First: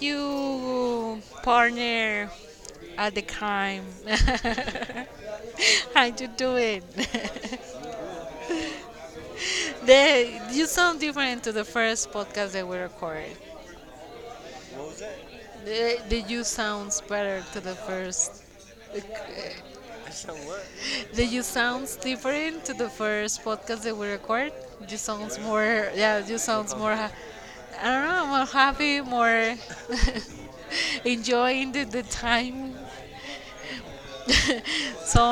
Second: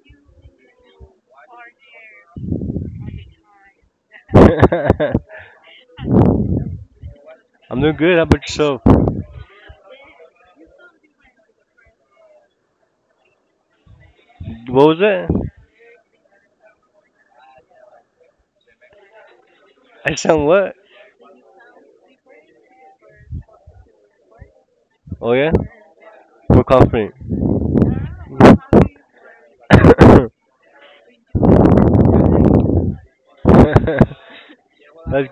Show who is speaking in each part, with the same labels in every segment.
Speaker 1: you partner at the crime.
Speaker 2: I'm
Speaker 1: How you doing?
Speaker 2: doing good. How about yourself?
Speaker 1: You sound different to the first podcast that we recorded. What?
Speaker 2: What was it?
Speaker 1: The you sounds better to the first.
Speaker 2: I
Speaker 1: So
Speaker 2: sound what?
Speaker 1: the you sounds different to the first podcast that we recorded. You
Speaker 2: Oh
Speaker 1: sounds
Speaker 2: yeah,
Speaker 1: more. Yeah, you
Speaker 2: we're
Speaker 1: sounds more.
Speaker 2: confident.
Speaker 1: I don't know. More happy. More
Speaker 2: That's
Speaker 1: enjoying the time.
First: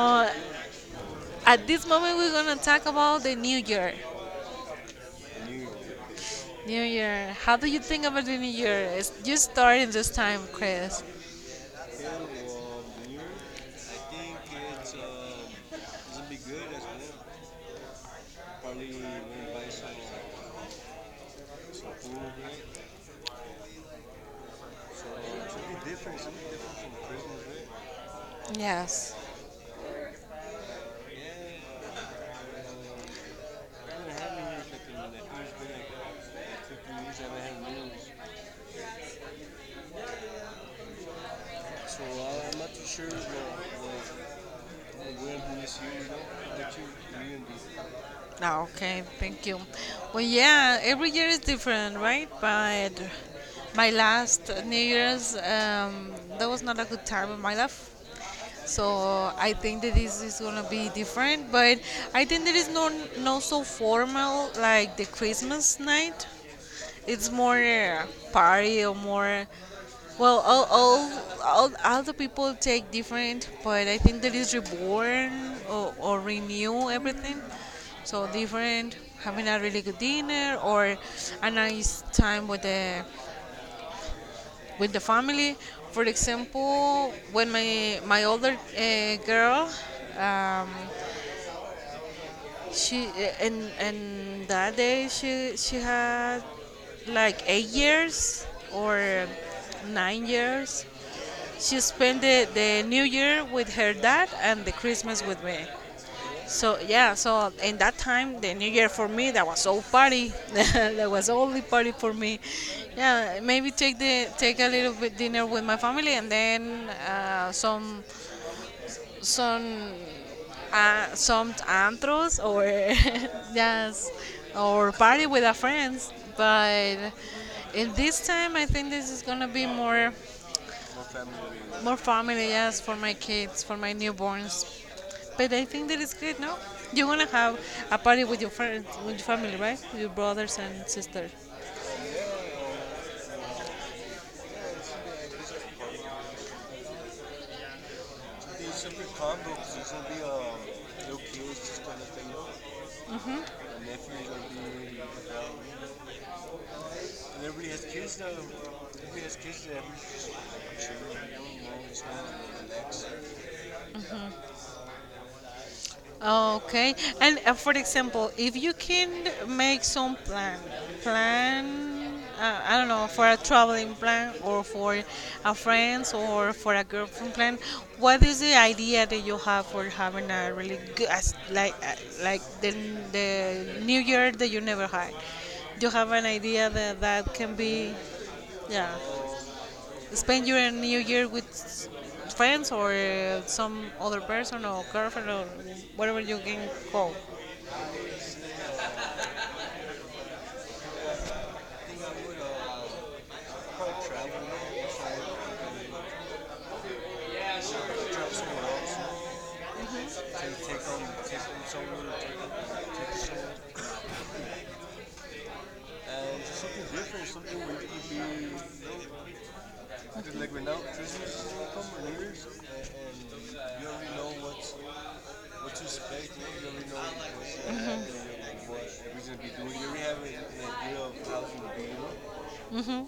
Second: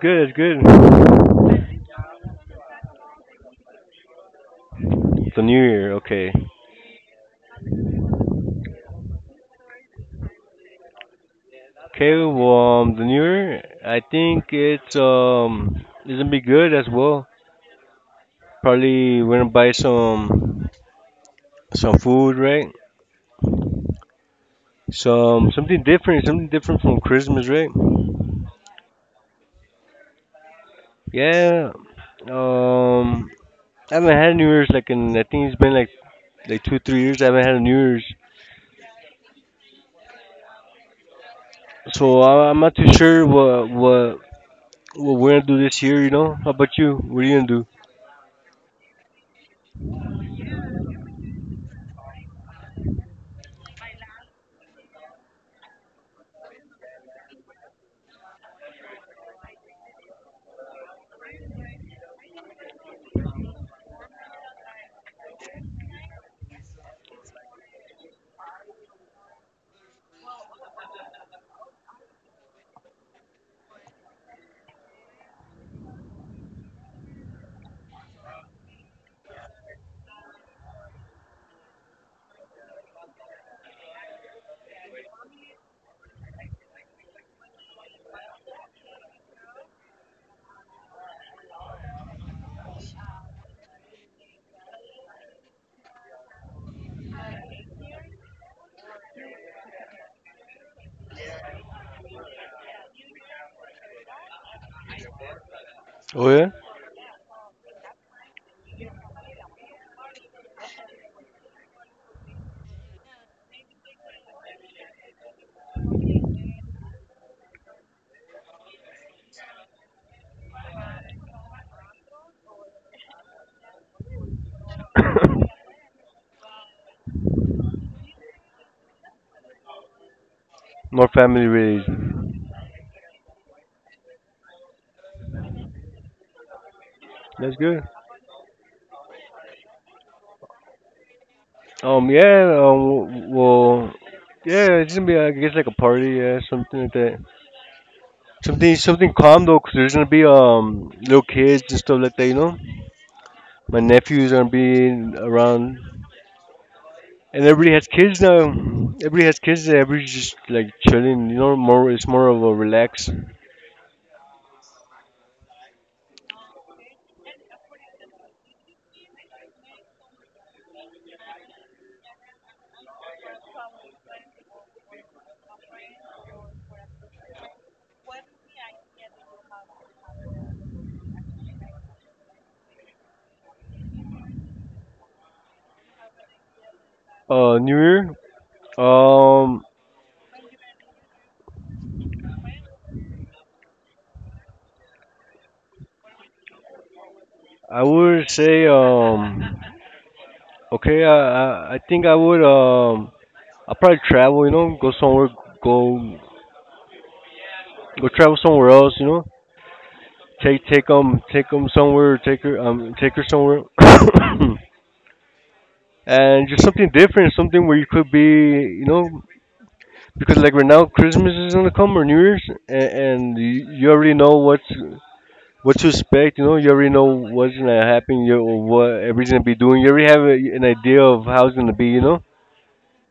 Speaker 2: good. That's good.
Speaker 1: at this moment, we're gonna talk about the new year.
Speaker 2: The New Year. Okay.
Speaker 1: New year. How do you think about the new year? It's just starting this time, Chris. Well,
Speaker 2: Okay. Well, the New Year. I think it's
Speaker 1: um,
Speaker 2: um, it's gonna be good
Speaker 1: well.
Speaker 2: as well. Probably we're gonna buy some food, right?
Speaker 1: Right?
Speaker 2: Some
Speaker 1: So
Speaker 2: something different. Something different from Christmas, right?
Speaker 1: right? Yes.
Speaker 2: Yeah. Um, I haven't
Speaker 1: like
Speaker 2: had New Year's like in I think it's been like 2 3 years. I
Speaker 1: like,
Speaker 2: haven't had a New Year's. So I'm not
Speaker 1: so,
Speaker 2: too
Speaker 1: sure,
Speaker 2: sure what
Speaker 1: and
Speaker 2: we're gonna do
Speaker 1: wilderness
Speaker 2: this year. You
Speaker 1: unity
Speaker 2: know, how
Speaker 1: of the
Speaker 2: about
Speaker 1: two
Speaker 2: you? What are you gonna
Speaker 1: communities.
Speaker 2: do?
Speaker 1: Ah, okay, thank you. Well, yeah, every year is different, right? But my last New Year's, that was not a good time in my life. So I think that this is gonna be different, but I think there is no no so formal like the Christmas night. It's more party or more. Well, all the people take different, but I think that is reborn or renew everything. So different, having a really good dinner or a nice time with the family. For example, when my older girl um, she and that day she had like 8 years or 9 years. She spent the New Year with her dad and the Christmas with me.
Speaker 2: Oh yeah,
Speaker 1: So yeah, so in that time the New Year for me that was all party. That was only party for me. Yeah, maybe take a little bit dinner with my family and then some some antros or yes, or party with our friends, but in this time I think this is gonna be more
Speaker 2: more family
Speaker 1: family,
Speaker 2: related.
Speaker 1: yes, for my kids, for my newborns. But I think that is good, no? You want to
Speaker 2: That's
Speaker 1: have
Speaker 2: good.
Speaker 1: a party with your friends, with your family, right, your brothers and sisters?
Speaker 2: Yeah. Well, yeah. It's gonna be, I guess, like a party. Yeah, something like that. Something calm though, 'cause there's gonna be
Speaker 1: um,
Speaker 2: little kids and stuff like that. You know, my nephews are gonna be around, and
Speaker 1: And everybody
Speaker 2: everybody
Speaker 1: has
Speaker 2: has
Speaker 1: kids
Speaker 2: kids
Speaker 1: now.
Speaker 2: now.
Speaker 1: Everybody
Speaker 2: Everybody
Speaker 1: has
Speaker 2: has
Speaker 1: kids
Speaker 2: kids. And
Speaker 1: now.
Speaker 2: everybody's just like
Speaker 1: Everybody's children,
Speaker 2: chilling. You know,
Speaker 1: young, old,
Speaker 2: more.
Speaker 1: it's
Speaker 2: It's more of a
Speaker 1: not the
Speaker 2: relaxed
Speaker 1: next. Okay. And for example, if you can make some plan, plan, I don't know, for a traveling plan or for a friends or for a girlfriend plan, what is the idea that you have for having a really good, like the New Year that you never had? Do you have an idea that that can
Speaker 2: New
Speaker 1: be,
Speaker 2: Year.
Speaker 1: yeah?
Speaker 2: Um,
Speaker 1: Spend your New Year with friends or some other person or girlfriend or whatever you can call.
Speaker 2: I would say, okay, I think I would, I probably travel, you know, go somewhere, go,
Speaker 1: Travel
Speaker 2: go travel somewhere else, you know,
Speaker 1: somewhere. Take,
Speaker 2: take,
Speaker 1: take
Speaker 2: take
Speaker 1: on,
Speaker 2: them,
Speaker 1: take
Speaker 2: take 'em
Speaker 1: on someone,
Speaker 2: somewhere, take her, um, take
Speaker 1: take
Speaker 2: her
Speaker 1: someone,
Speaker 2: somewhere,
Speaker 1: and
Speaker 2: and
Speaker 1: just
Speaker 2: just
Speaker 1: something
Speaker 2: something
Speaker 1: different,
Speaker 2: different,
Speaker 1: something
Speaker 2: something where
Speaker 1: where
Speaker 2: you could
Speaker 1: could be,
Speaker 2: be,
Speaker 1: you
Speaker 2: you know,
Speaker 1: know,
Speaker 2: because like
Speaker 1: like
Speaker 2: right
Speaker 1: right now,
Speaker 2: now Christmas
Speaker 1: Christmas
Speaker 2: is
Speaker 1: is
Speaker 2: gonna
Speaker 1: gonna come
Speaker 2: come or
Speaker 1: or
Speaker 2: New
Speaker 1: New
Speaker 2: Year's,
Speaker 1: Year's,
Speaker 2: and,
Speaker 1: and
Speaker 2: and you
Speaker 1: you
Speaker 2: already
Speaker 1: already know
Speaker 2: know what's
Speaker 1: what's what
Speaker 2: what
Speaker 1: to
Speaker 2: to
Speaker 1: expect.
Speaker 2: expect, you
Speaker 1: You
Speaker 2: know, you
Speaker 1: know, you
Speaker 2: already
Speaker 1: already
Speaker 2: know
Speaker 1: know
Speaker 2: what's
Speaker 1: what's gonna
Speaker 2: gonna
Speaker 1: happen,
Speaker 2: happen, you
Speaker 1: you
Speaker 2: or
Speaker 1: know what
Speaker 2: what
Speaker 1: we're
Speaker 2: everything's gonna
Speaker 1: gonna
Speaker 2: be
Speaker 1: be doing.
Speaker 2: doing, you
Speaker 1: You already
Speaker 2: already have
Speaker 1: have
Speaker 2: a, an
Speaker 1: an
Speaker 2: idea
Speaker 1: idea of
Speaker 2: of
Speaker 1: how
Speaker 2: how
Speaker 1: it's
Speaker 2: it's gonna
Speaker 1: gonna be,
Speaker 2: be, you
Speaker 1: you
Speaker 2: know.
Speaker 1: know. Mhm.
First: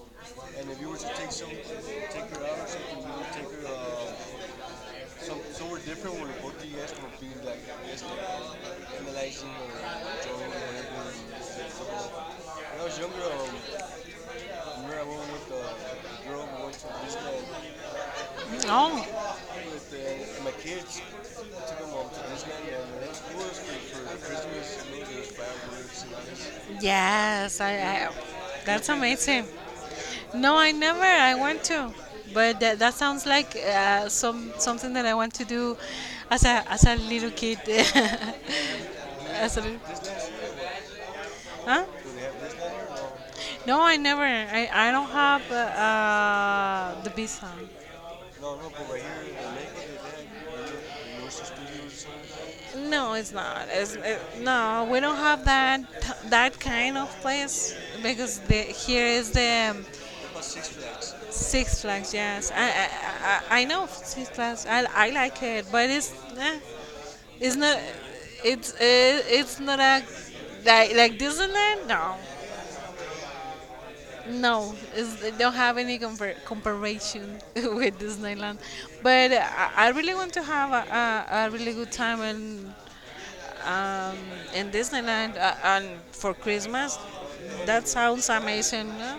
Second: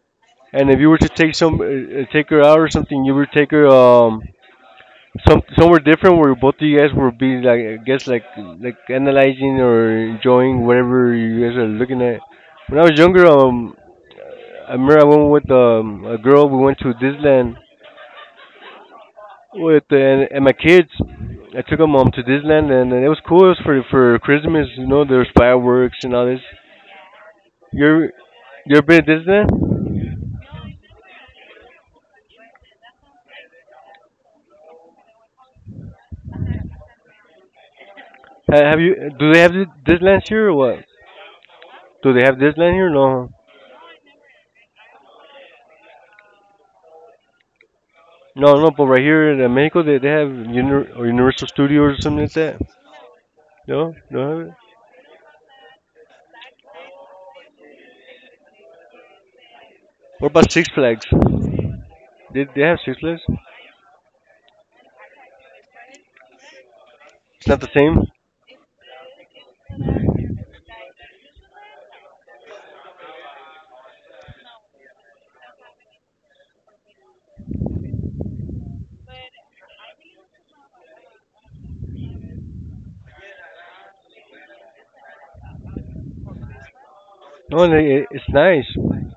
Speaker 1: And
Speaker 2: And if
Speaker 1: if you
Speaker 2: you
Speaker 1: were
Speaker 2: were to
Speaker 1: to
Speaker 2: take
Speaker 1: take
Speaker 2: take
Speaker 1: her
Speaker 2: her
Speaker 1: out
Speaker 2: out
Speaker 1: or
Speaker 2: or
Speaker 1: something,
Speaker 2: something, you
Speaker 1: you
Speaker 2: would
Speaker 1: would take
Speaker 2: take
Speaker 1: her
Speaker 2: her um
Speaker 1: some,
Speaker 2: some somewhere
Speaker 1: somewhere different
Speaker 2: different
Speaker 1: where
Speaker 2: where both
Speaker 1: both
Speaker 2: of
Speaker 1: of you
Speaker 2: you guys
Speaker 1: guys can
Speaker 2: would
Speaker 1: be
Speaker 2: be
Speaker 1: like,
Speaker 2: like, I
Speaker 1: yes,
Speaker 2: guess
Speaker 1: like
Speaker 2: like
Speaker 1: analyzing
Speaker 2: analyzing
Speaker 1: or
Speaker 2: or
Speaker 1: enjoying or
Speaker 2: enjoying
Speaker 1: whatever.
Speaker 2: whatever you guys are looking at. When
Speaker 1: When
Speaker 2: I
Speaker 1: I was
Speaker 2: was
Speaker 1: younger,
Speaker 2: younger,
Speaker 1: I
Speaker 2: I remember
Speaker 1: remember
Speaker 2: I
Speaker 1: I
Speaker 2: went
Speaker 1: went with
Speaker 2: with a
Speaker 1: a girl
Speaker 2: girl. We
Speaker 1: who went
Speaker 2: went
Speaker 1: to
Speaker 2: to
Speaker 1: Vista
Speaker 2: Disneyland
Speaker 1: and no.
Speaker 2: with uh,
Speaker 1: With
Speaker 2: and, and
Speaker 1: my
Speaker 2: my kids.
Speaker 1: kids.
Speaker 2: I
Speaker 1: I took
Speaker 2: took
Speaker 1: them
Speaker 2: them
Speaker 1: home to
Speaker 2: to Disneyland
Speaker 1: Disney, and
Speaker 2: and
Speaker 1: the
Speaker 2: it was
Speaker 1: next
Speaker 2: cool. It
Speaker 1: was
Speaker 2: was for for
Speaker 1: for
Speaker 2: Christmas,
Speaker 1: Christmas,
Speaker 2: you know.
Speaker 1: Amigos,
Speaker 2: There's fireworks
Speaker 1: fireworks, and
Speaker 2: and
Speaker 1: all
Speaker 2: all this.
Speaker 1: this. Yes,
Speaker 2: You're
Speaker 1: I.
Speaker 2: you ever
Speaker 1: That's
Speaker 2: been to
Speaker 1: amazing.
Speaker 2: Disneyland?
Speaker 1: No, I never. I want to, but that sounds like some something that I want to do as a little kid.
Speaker 2: Have you? Do they have
Speaker 1: As a
Speaker 2: Dis-
Speaker 1: Disney
Speaker 2: Disneyland here
Speaker 1: here?
Speaker 2: or what?
Speaker 1: What? Huh? Do
Speaker 2: Do
Speaker 1: they
Speaker 2: they have
Speaker 1: have Disney
Speaker 2: Disneyland
Speaker 1: here?
Speaker 2: here? No, huh?
Speaker 1: No. No, I never. I don't have the visa.
Speaker 2: No,
Speaker 1: No, no,
Speaker 2: no, but
Speaker 1: but right
Speaker 2: right here
Speaker 1: here, the
Speaker 2: in
Speaker 1: lake
Speaker 2: Mexico,
Speaker 1: of the
Speaker 2: they
Speaker 1: right
Speaker 2: have Uni- or
Speaker 1: the Universal
Speaker 2: Universal
Speaker 1: Studios, or
Speaker 2: Studios or something like that.
Speaker 1: something. No, it's not.
Speaker 2: No, no, have it?
Speaker 1: No, we don't have that kind of place because here is the
Speaker 2: What about Six Flags?
Speaker 1: Six Flags.
Speaker 2: They,
Speaker 1: Yes,
Speaker 2: they have Six Flags.
Speaker 1: I know Six Flags. I like it, but
Speaker 2: It's
Speaker 1: it's
Speaker 2: not the
Speaker 1: not,
Speaker 2: same.
Speaker 1: it's not a like Disneyland. No, no, it's, they don't have any comparison with Disneyland. But I really want to have a really good time um, in Disneyland and for Christmas.
Speaker 2: No,
Speaker 1: That
Speaker 2: it's
Speaker 1: sounds
Speaker 2: nice.
Speaker 1: amazing. No?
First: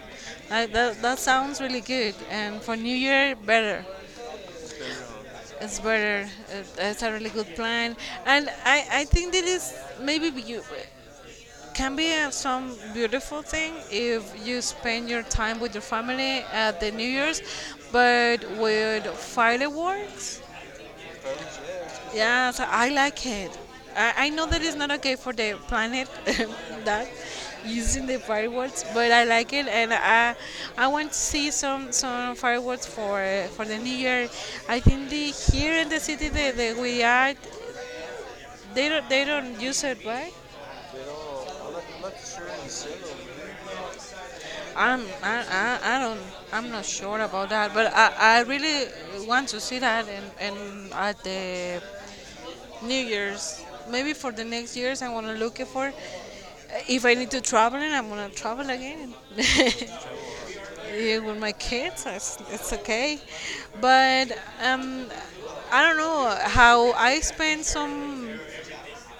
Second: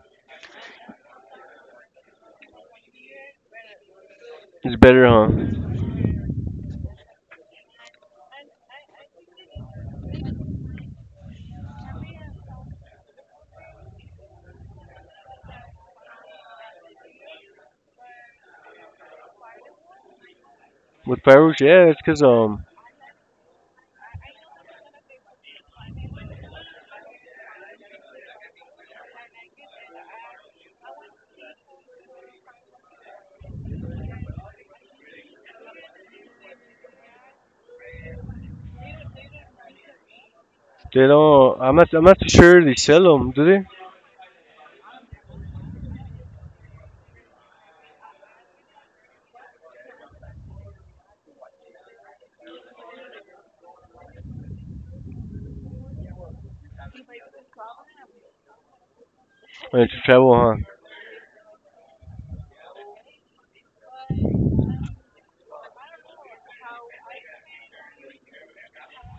Speaker 1: That sounds really good. And for New Year, better.
Speaker 2: It's better, huh?
Speaker 1: It's better. It's a really good plan. And I think that is maybe you can be some beautiful thing if you spend your time with your family at the New Year's, but with fireworks,
Speaker 2: With fireworks, yeah, it's 'cause
Speaker 1: yes, I like it. I know that it's not okay for the planet that using the fireworks, but I like it, and I want to see some fireworks for the New Year. I think the here in the city that we are, they don't use it, right?
Speaker 2: they don't. I'm not too sure they sell them, do they?
Speaker 1: I don't, I'm not sure about that, but I really want to see that and at the New Year's maybe for the next years I want to look it for. If I need to travel, and I'm gonna travel again.
Speaker 2: When you travel, huh?
Speaker 1: Yeah, with my kids, it's okay. But um, I don't know how I spent some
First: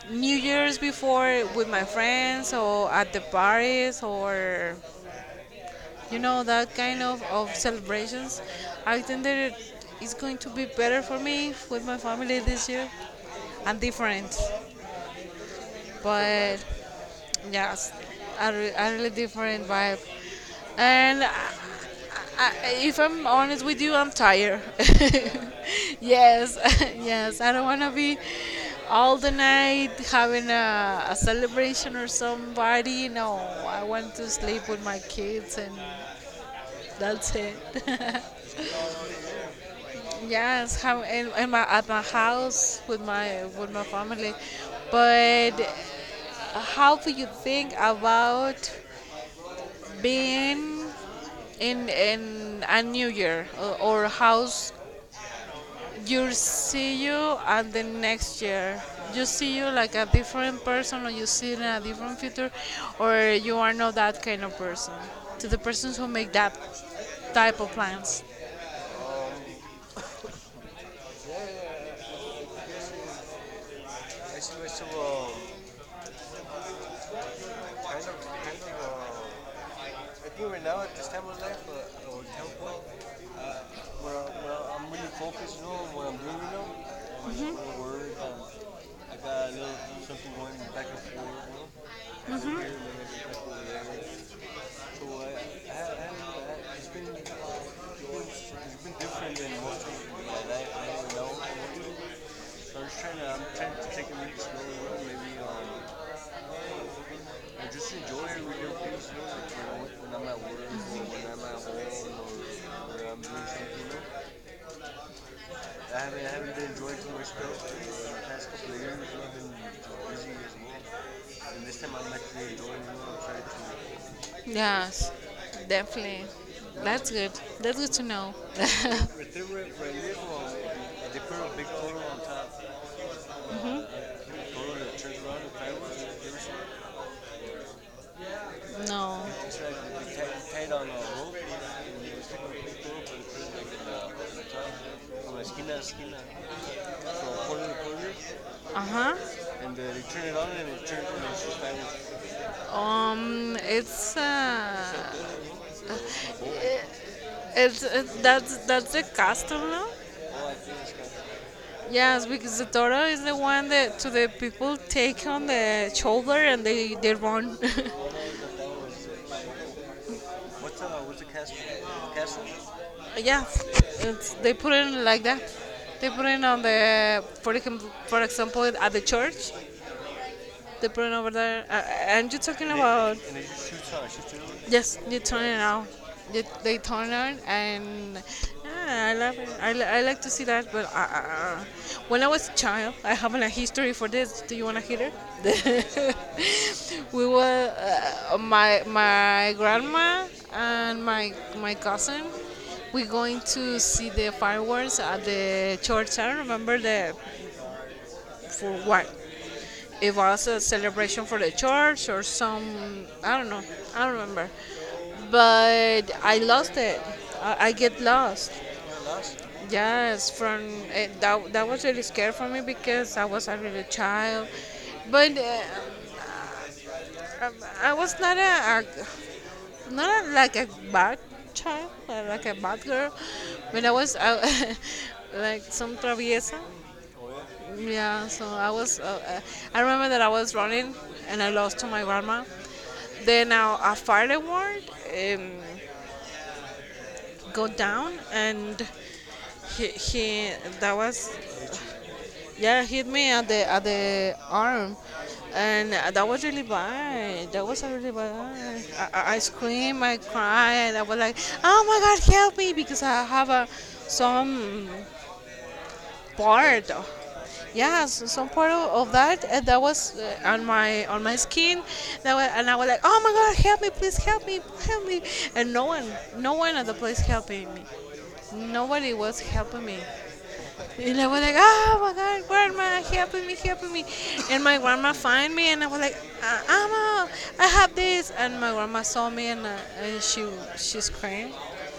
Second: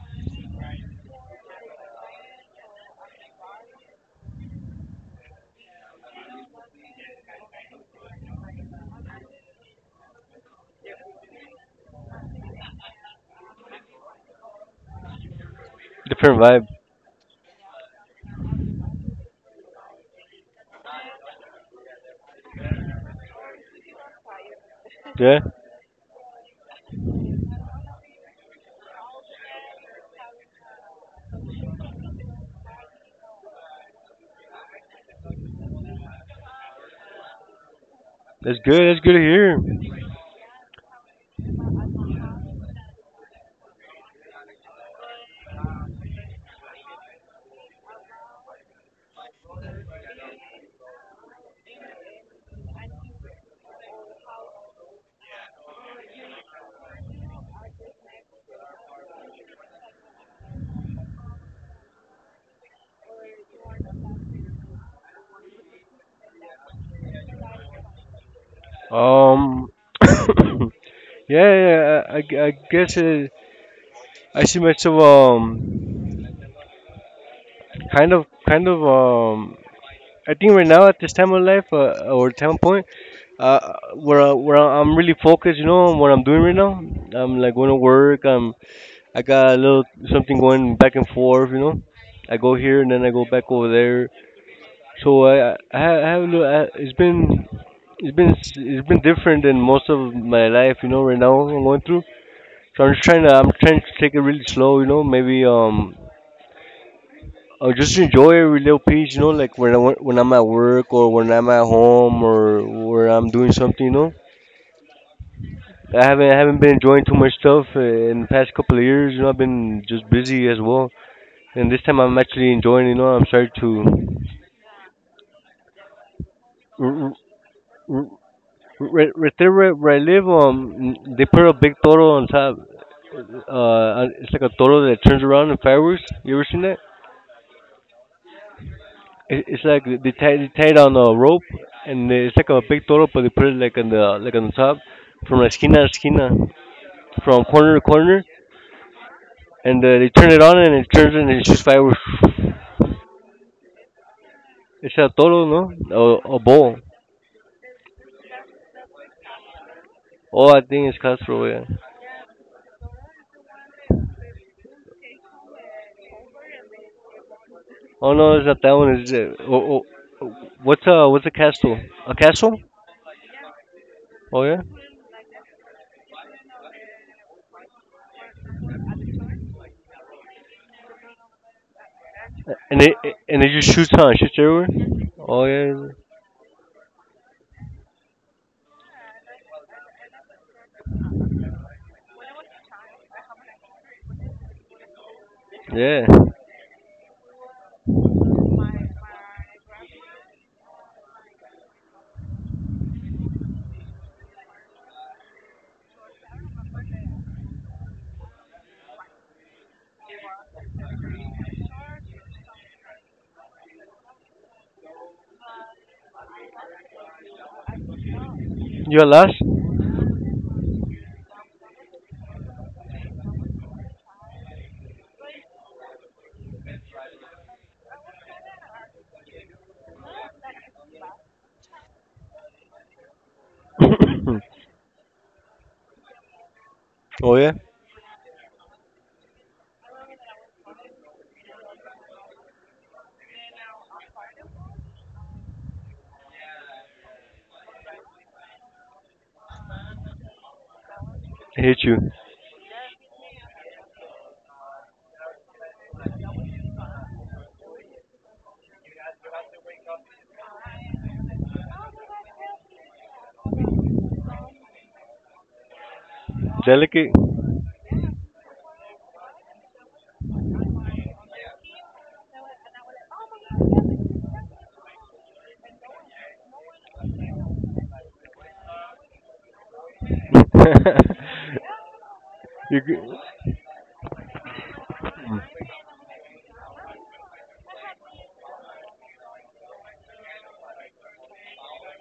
Speaker 1: New Year's before with my friends or at the parties or, you know, that kind of celebrations. I think that it's going to be better for me with my family this year, and different,
Speaker 2: Different
Speaker 1: but
Speaker 2: vibe.
Speaker 1: yes, a, a really different vibe. And I, if I'm honest with you, I'm tired.
Speaker 2: Yeah,
Speaker 1: Yes, yes, I don't want to be all the night having a celebration or somebody. No, I want to sleep with my kids, and that's it.
Speaker 2: that's good. That's good to hear.
Speaker 1: Yes, have in my at my house with my family. But how do you think about being in a new year or how's you see you at the next year? You see you like a different person, or you see in a different future, or you are not that kind of person. To the persons who make that type of plans. Um,
Speaker 2: Um, yeah,
Speaker 1: yeah,
Speaker 2: yeah. I,
Speaker 1: yeah,
Speaker 2: I I guess I see
Speaker 1: so.
Speaker 2: myself
Speaker 1: Um, Kind
Speaker 2: kind of
Speaker 1: of, kind
Speaker 2: kind of
Speaker 1: of. I
Speaker 2: I
Speaker 1: think
Speaker 2: think
Speaker 1: right
Speaker 2: right
Speaker 1: now
Speaker 2: now
Speaker 1: at
Speaker 2: at
Speaker 1: this
Speaker 2: this
Speaker 1: time
Speaker 2: time
Speaker 1: of
Speaker 2: of
Speaker 1: life,
Speaker 2: life,
Speaker 1: or
Speaker 2: or
Speaker 1: time
Speaker 2: time
Speaker 1: point,
Speaker 2: point, uh,
Speaker 1: where,
Speaker 2: where I- where
Speaker 1: where
Speaker 2: I-
Speaker 1: I'm
Speaker 2: I'm
Speaker 1: really
Speaker 2: really
Speaker 1: focused,
Speaker 2: focused,
Speaker 1: you
Speaker 2: you
Speaker 1: know,
Speaker 2: know,
Speaker 1: on
Speaker 2: on
Speaker 1: what
Speaker 2: what
Speaker 1: I'm
Speaker 2: I'm
Speaker 1: doing
Speaker 2: doing
Speaker 1: right
Speaker 2: right
Speaker 1: now.
Speaker 2: now.
Speaker 1: On
Speaker 2: I'm
Speaker 1: my, mhm,
Speaker 2: like going to
Speaker 1: school
Speaker 2: work.
Speaker 1: work.
Speaker 2: I'm
Speaker 1: I
Speaker 2: I
Speaker 1: got
Speaker 2: got
Speaker 1: a
Speaker 2: a
Speaker 1: little
Speaker 2: little
Speaker 1: something
Speaker 2: something
Speaker 1: going
Speaker 2: going
Speaker 1: back
Speaker 2: back
Speaker 1: and
Speaker 2: and
Speaker 1: forth, you
Speaker 2: forth, you
Speaker 1: know.
Speaker 2: know.
Speaker 1: I go,
Speaker 2: I
Speaker 1: mhm,
Speaker 2: go
Speaker 1: here
Speaker 2: here
Speaker 1: and
Speaker 2: and then I go
Speaker 1: there, back
Speaker 2: back
Speaker 1: over
Speaker 2: over there.
Speaker 1: there. So
Speaker 2: So I I ha-
Speaker 1: I,
Speaker 2: I
Speaker 1: had a
Speaker 2: have a little.
Speaker 1: little- I, it's
Speaker 2: It's
Speaker 1: been,
Speaker 2: been it's been s-
Speaker 1: it's
Speaker 2: it's
Speaker 1: been
Speaker 2: been
Speaker 1: different
Speaker 2: different
Speaker 1: than
Speaker 2: than
Speaker 1: most
Speaker 2: most of
Speaker 1: of my
Speaker 2: my
Speaker 1: life.
Speaker 2: life,
Speaker 1: I
Speaker 2: you know. Right
Speaker 1: don't know
Speaker 2: now
Speaker 1: what
Speaker 2: I'm going
Speaker 1: I'm doing.
Speaker 2: through.
Speaker 1: So
Speaker 2: So I'm just trying to
Speaker 1: I'm
Speaker 2: I'm
Speaker 1: trying
Speaker 2: trying to
Speaker 1: to take
Speaker 2: take it
Speaker 1: it really
Speaker 2: really
Speaker 1: slow,
Speaker 2: slow, you
Speaker 1: you know,
Speaker 2: know.
Speaker 1: maybe.
Speaker 2: Maybe
Speaker 1: I
Speaker 2: I
Speaker 1: just
Speaker 2: just
Speaker 1: enjoy
Speaker 2: enjoy every
Speaker 1: reading
Speaker 2: little piece,
Speaker 1: things,
Speaker 2: you know, like when I wa-
Speaker 1: you
Speaker 2: when
Speaker 1: know, like when I'm
Speaker 2: I'm
Speaker 1: at
Speaker 2: at
Speaker 1: work
Speaker 2: work
Speaker 1: or
Speaker 2: or when
Speaker 1: when I'm
Speaker 2: I'm at
Speaker 1: at home
Speaker 2: home or
Speaker 1: or
Speaker 2: where
Speaker 1: when I'm
Speaker 2: I'm
Speaker 1: doing
Speaker 2: doing something,
Speaker 1: something,
Speaker 2: you
Speaker 1: you
Speaker 2: know.
Speaker 1: know.
Speaker 2: I
Speaker 1: I
Speaker 2: haven't I
Speaker 1: haven't
Speaker 2: haven't been
Speaker 1: been enjoying
Speaker 2: enjoying
Speaker 1: too
Speaker 2: too
Speaker 1: much
Speaker 2: much stuff
Speaker 1: stuff in
Speaker 2: in
Speaker 1: the
Speaker 2: the
Speaker 1: past
Speaker 2: past
Speaker 1: couple
Speaker 2: couple
Speaker 1: of
Speaker 2: of
Speaker 1: years,
Speaker 2: years.
Speaker 1: you
Speaker 2: You
Speaker 1: know,
Speaker 2: know, I've
Speaker 1: I've been
Speaker 2: been just
Speaker 1: busy
Speaker 2: busy as
Speaker 1: as
Speaker 2: well,
Speaker 1: well. And
Speaker 2: and this
Speaker 1: this time
Speaker 2: time
Speaker 1: I'm
Speaker 2: I'm actually
Speaker 1: actually enjoying,
Speaker 2: enjoying. You
Speaker 1: you
Speaker 2: know,
Speaker 1: know, I'm
Speaker 2: I'm
Speaker 1: trying
Speaker 2: starting to.
Speaker 1: to, yes, definitely.
Speaker 2: r- r-
Speaker 1: That's good. That's good to
Speaker 2: r-
Speaker 1: know.
Speaker 2: right
Speaker 1: Right there
Speaker 2: there where,
Speaker 1: where
Speaker 2: where I
Speaker 1: I live,
Speaker 2: live,
Speaker 1: they
Speaker 2: they
Speaker 1: put
Speaker 2: put a
Speaker 1: a big
Speaker 2: big
Speaker 1: photo
Speaker 2: toro
Speaker 1: on
Speaker 2: on top.
Speaker 1: top,
Speaker 2: It's like a
Speaker 1: photo
Speaker 2: toro that
Speaker 1: that turns
Speaker 2: turns
Speaker 1: around
Speaker 2: around
Speaker 1: in
Speaker 2: in fireworks.
Speaker 1: fireworks, have you
Speaker 2: You
Speaker 1: ever
Speaker 2: ever
Speaker 1: seen
Speaker 2: seen that?
Speaker 1: it? No.
Speaker 2: It,
Speaker 1: It's
Speaker 2: it's
Speaker 1: like
Speaker 2: like they
Speaker 1: they
Speaker 2: tie
Speaker 1: tied, tied
Speaker 2: it
Speaker 1: on a
Speaker 2: on a
Speaker 1: rope
Speaker 2: rope,
Speaker 1: and
Speaker 2: and
Speaker 1: they
Speaker 2: it's
Speaker 1: stick
Speaker 2: like
Speaker 1: a
Speaker 2: a big
Speaker 1: big
Speaker 2: toro,
Speaker 1: rope
Speaker 2: but
Speaker 1: and
Speaker 2: they
Speaker 1: put
Speaker 2: put it
Speaker 1: it like
Speaker 2: like
Speaker 1: in
Speaker 2: on the like
Speaker 1: on the
Speaker 2: on the
Speaker 1: top,
Speaker 2: top,
Speaker 1: on
Speaker 2: from
Speaker 1: the
Speaker 2: la esquina to
Speaker 1: esquina,
Speaker 2: esquina,
Speaker 1: from
Speaker 2: from
Speaker 1: corner to
Speaker 2: corner to
Speaker 1: corner.
Speaker 2: corner,
Speaker 1: Uh huh. And
Speaker 2: and
Speaker 1: they
Speaker 2: they
Speaker 1: turn
Speaker 2: turn
Speaker 1: it
Speaker 2: it
Speaker 1: on
Speaker 2: on
Speaker 1: and
Speaker 2: and
Speaker 1: it
Speaker 2: it
Speaker 1: turns
Speaker 2: turns
Speaker 1: and
Speaker 2: and it
Speaker 1: it's
Speaker 2: shoots
Speaker 1: just
Speaker 2: fireworks.
Speaker 1: diamonds. Huh. It's
Speaker 2: It's a toro, no? A bowl.
Speaker 1: it, it's it, that's the custom now. Oh,
Speaker 2: Oh,
Speaker 1: I
Speaker 2: I
Speaker 1: think
Speaker 2: think
Speaker 1: it's
Speaker 2: it's
Speaker 1: got
Speaker 2: Castro. Yeah.
Speaker 1: yes, because the Torah is the one that to the people take on the shoulder and they run. One of the
Speaker 2: Oh no, it's not that one. It's
Speaker 1: flowers.
Speaker 2: oh, what's a
Speaker 1: What's
Speaker 2: what's
Speaker 1: the
Speaker 2: a
Speaker 1: castle?
Speaker 2: castle? A
Speaker 1: Castle?
Speaker 2: castle?
Speaker 1: Yeah, it's,
Speaker 2: Oh
Speaker 1: they
Speaker 2: yeah.
Speaker 1: put it like that. They put it on the, for example, at the church. The brand over there. And you're talking and
Speaker 2: And
Speaker 1: about it, and
Speaker 2: and it
Speaker 1: it's just
Speaker 2: just shoots
Speaker 1: two
Speaker 2: on
Speaker 1: times, just
Speaker 2: shoots
Speaker 1: two.
Speaker 2: everywhere.
Speaker 1: Yes, you
Speaker 2: Oh
Speaker 1: turn it on.
Speaker 2: yeah,
Speaker 1: They turn it, and yeah, I love it. I like to see that. But when I was a child, I have a history for this. Do you want to hear
Speaker 2: yeah.
Speaker 1: it? We were my grandma and my cousin. We're going to see the fireworks at the church. I don't remember the for what it was a celebration for the church or some. I don't know. I don't remember. But I lost it. I get lost.
Speaker 2: You are last.
Speaker 1: Lost? Yes, from that was really scary for me because I was a little child, but I, I was not a not like a bad child, like a bad girl, but I was like some traviesa.
Speaker 2: oh yeah,
Speaker 1: Yeah, so I was, I remember that I was running and I lost to my grandma. Then a firework um, go down and he that was
Speaker 2: I hate you.
Speaker 1: yeah, hit me at the arm, and that was really bad, that was really bad. I screamed, I cried, I was like, oh my God, help me, because I have a some part of,
Speaker 2: Delicate.
Speaker 1: yes, some part of that, and that was on my skin, that was, and I was like, oh my God, help me, please help me, help me. And no one, no one at the place helping me, nobody was helping me. And I was like, oh my God,
Speaker 2: You g
Speaker 1: grandma, help me, help me. And my grandma find me, and I was like, Amma, I have this. And my grandma saw me, and she screamed,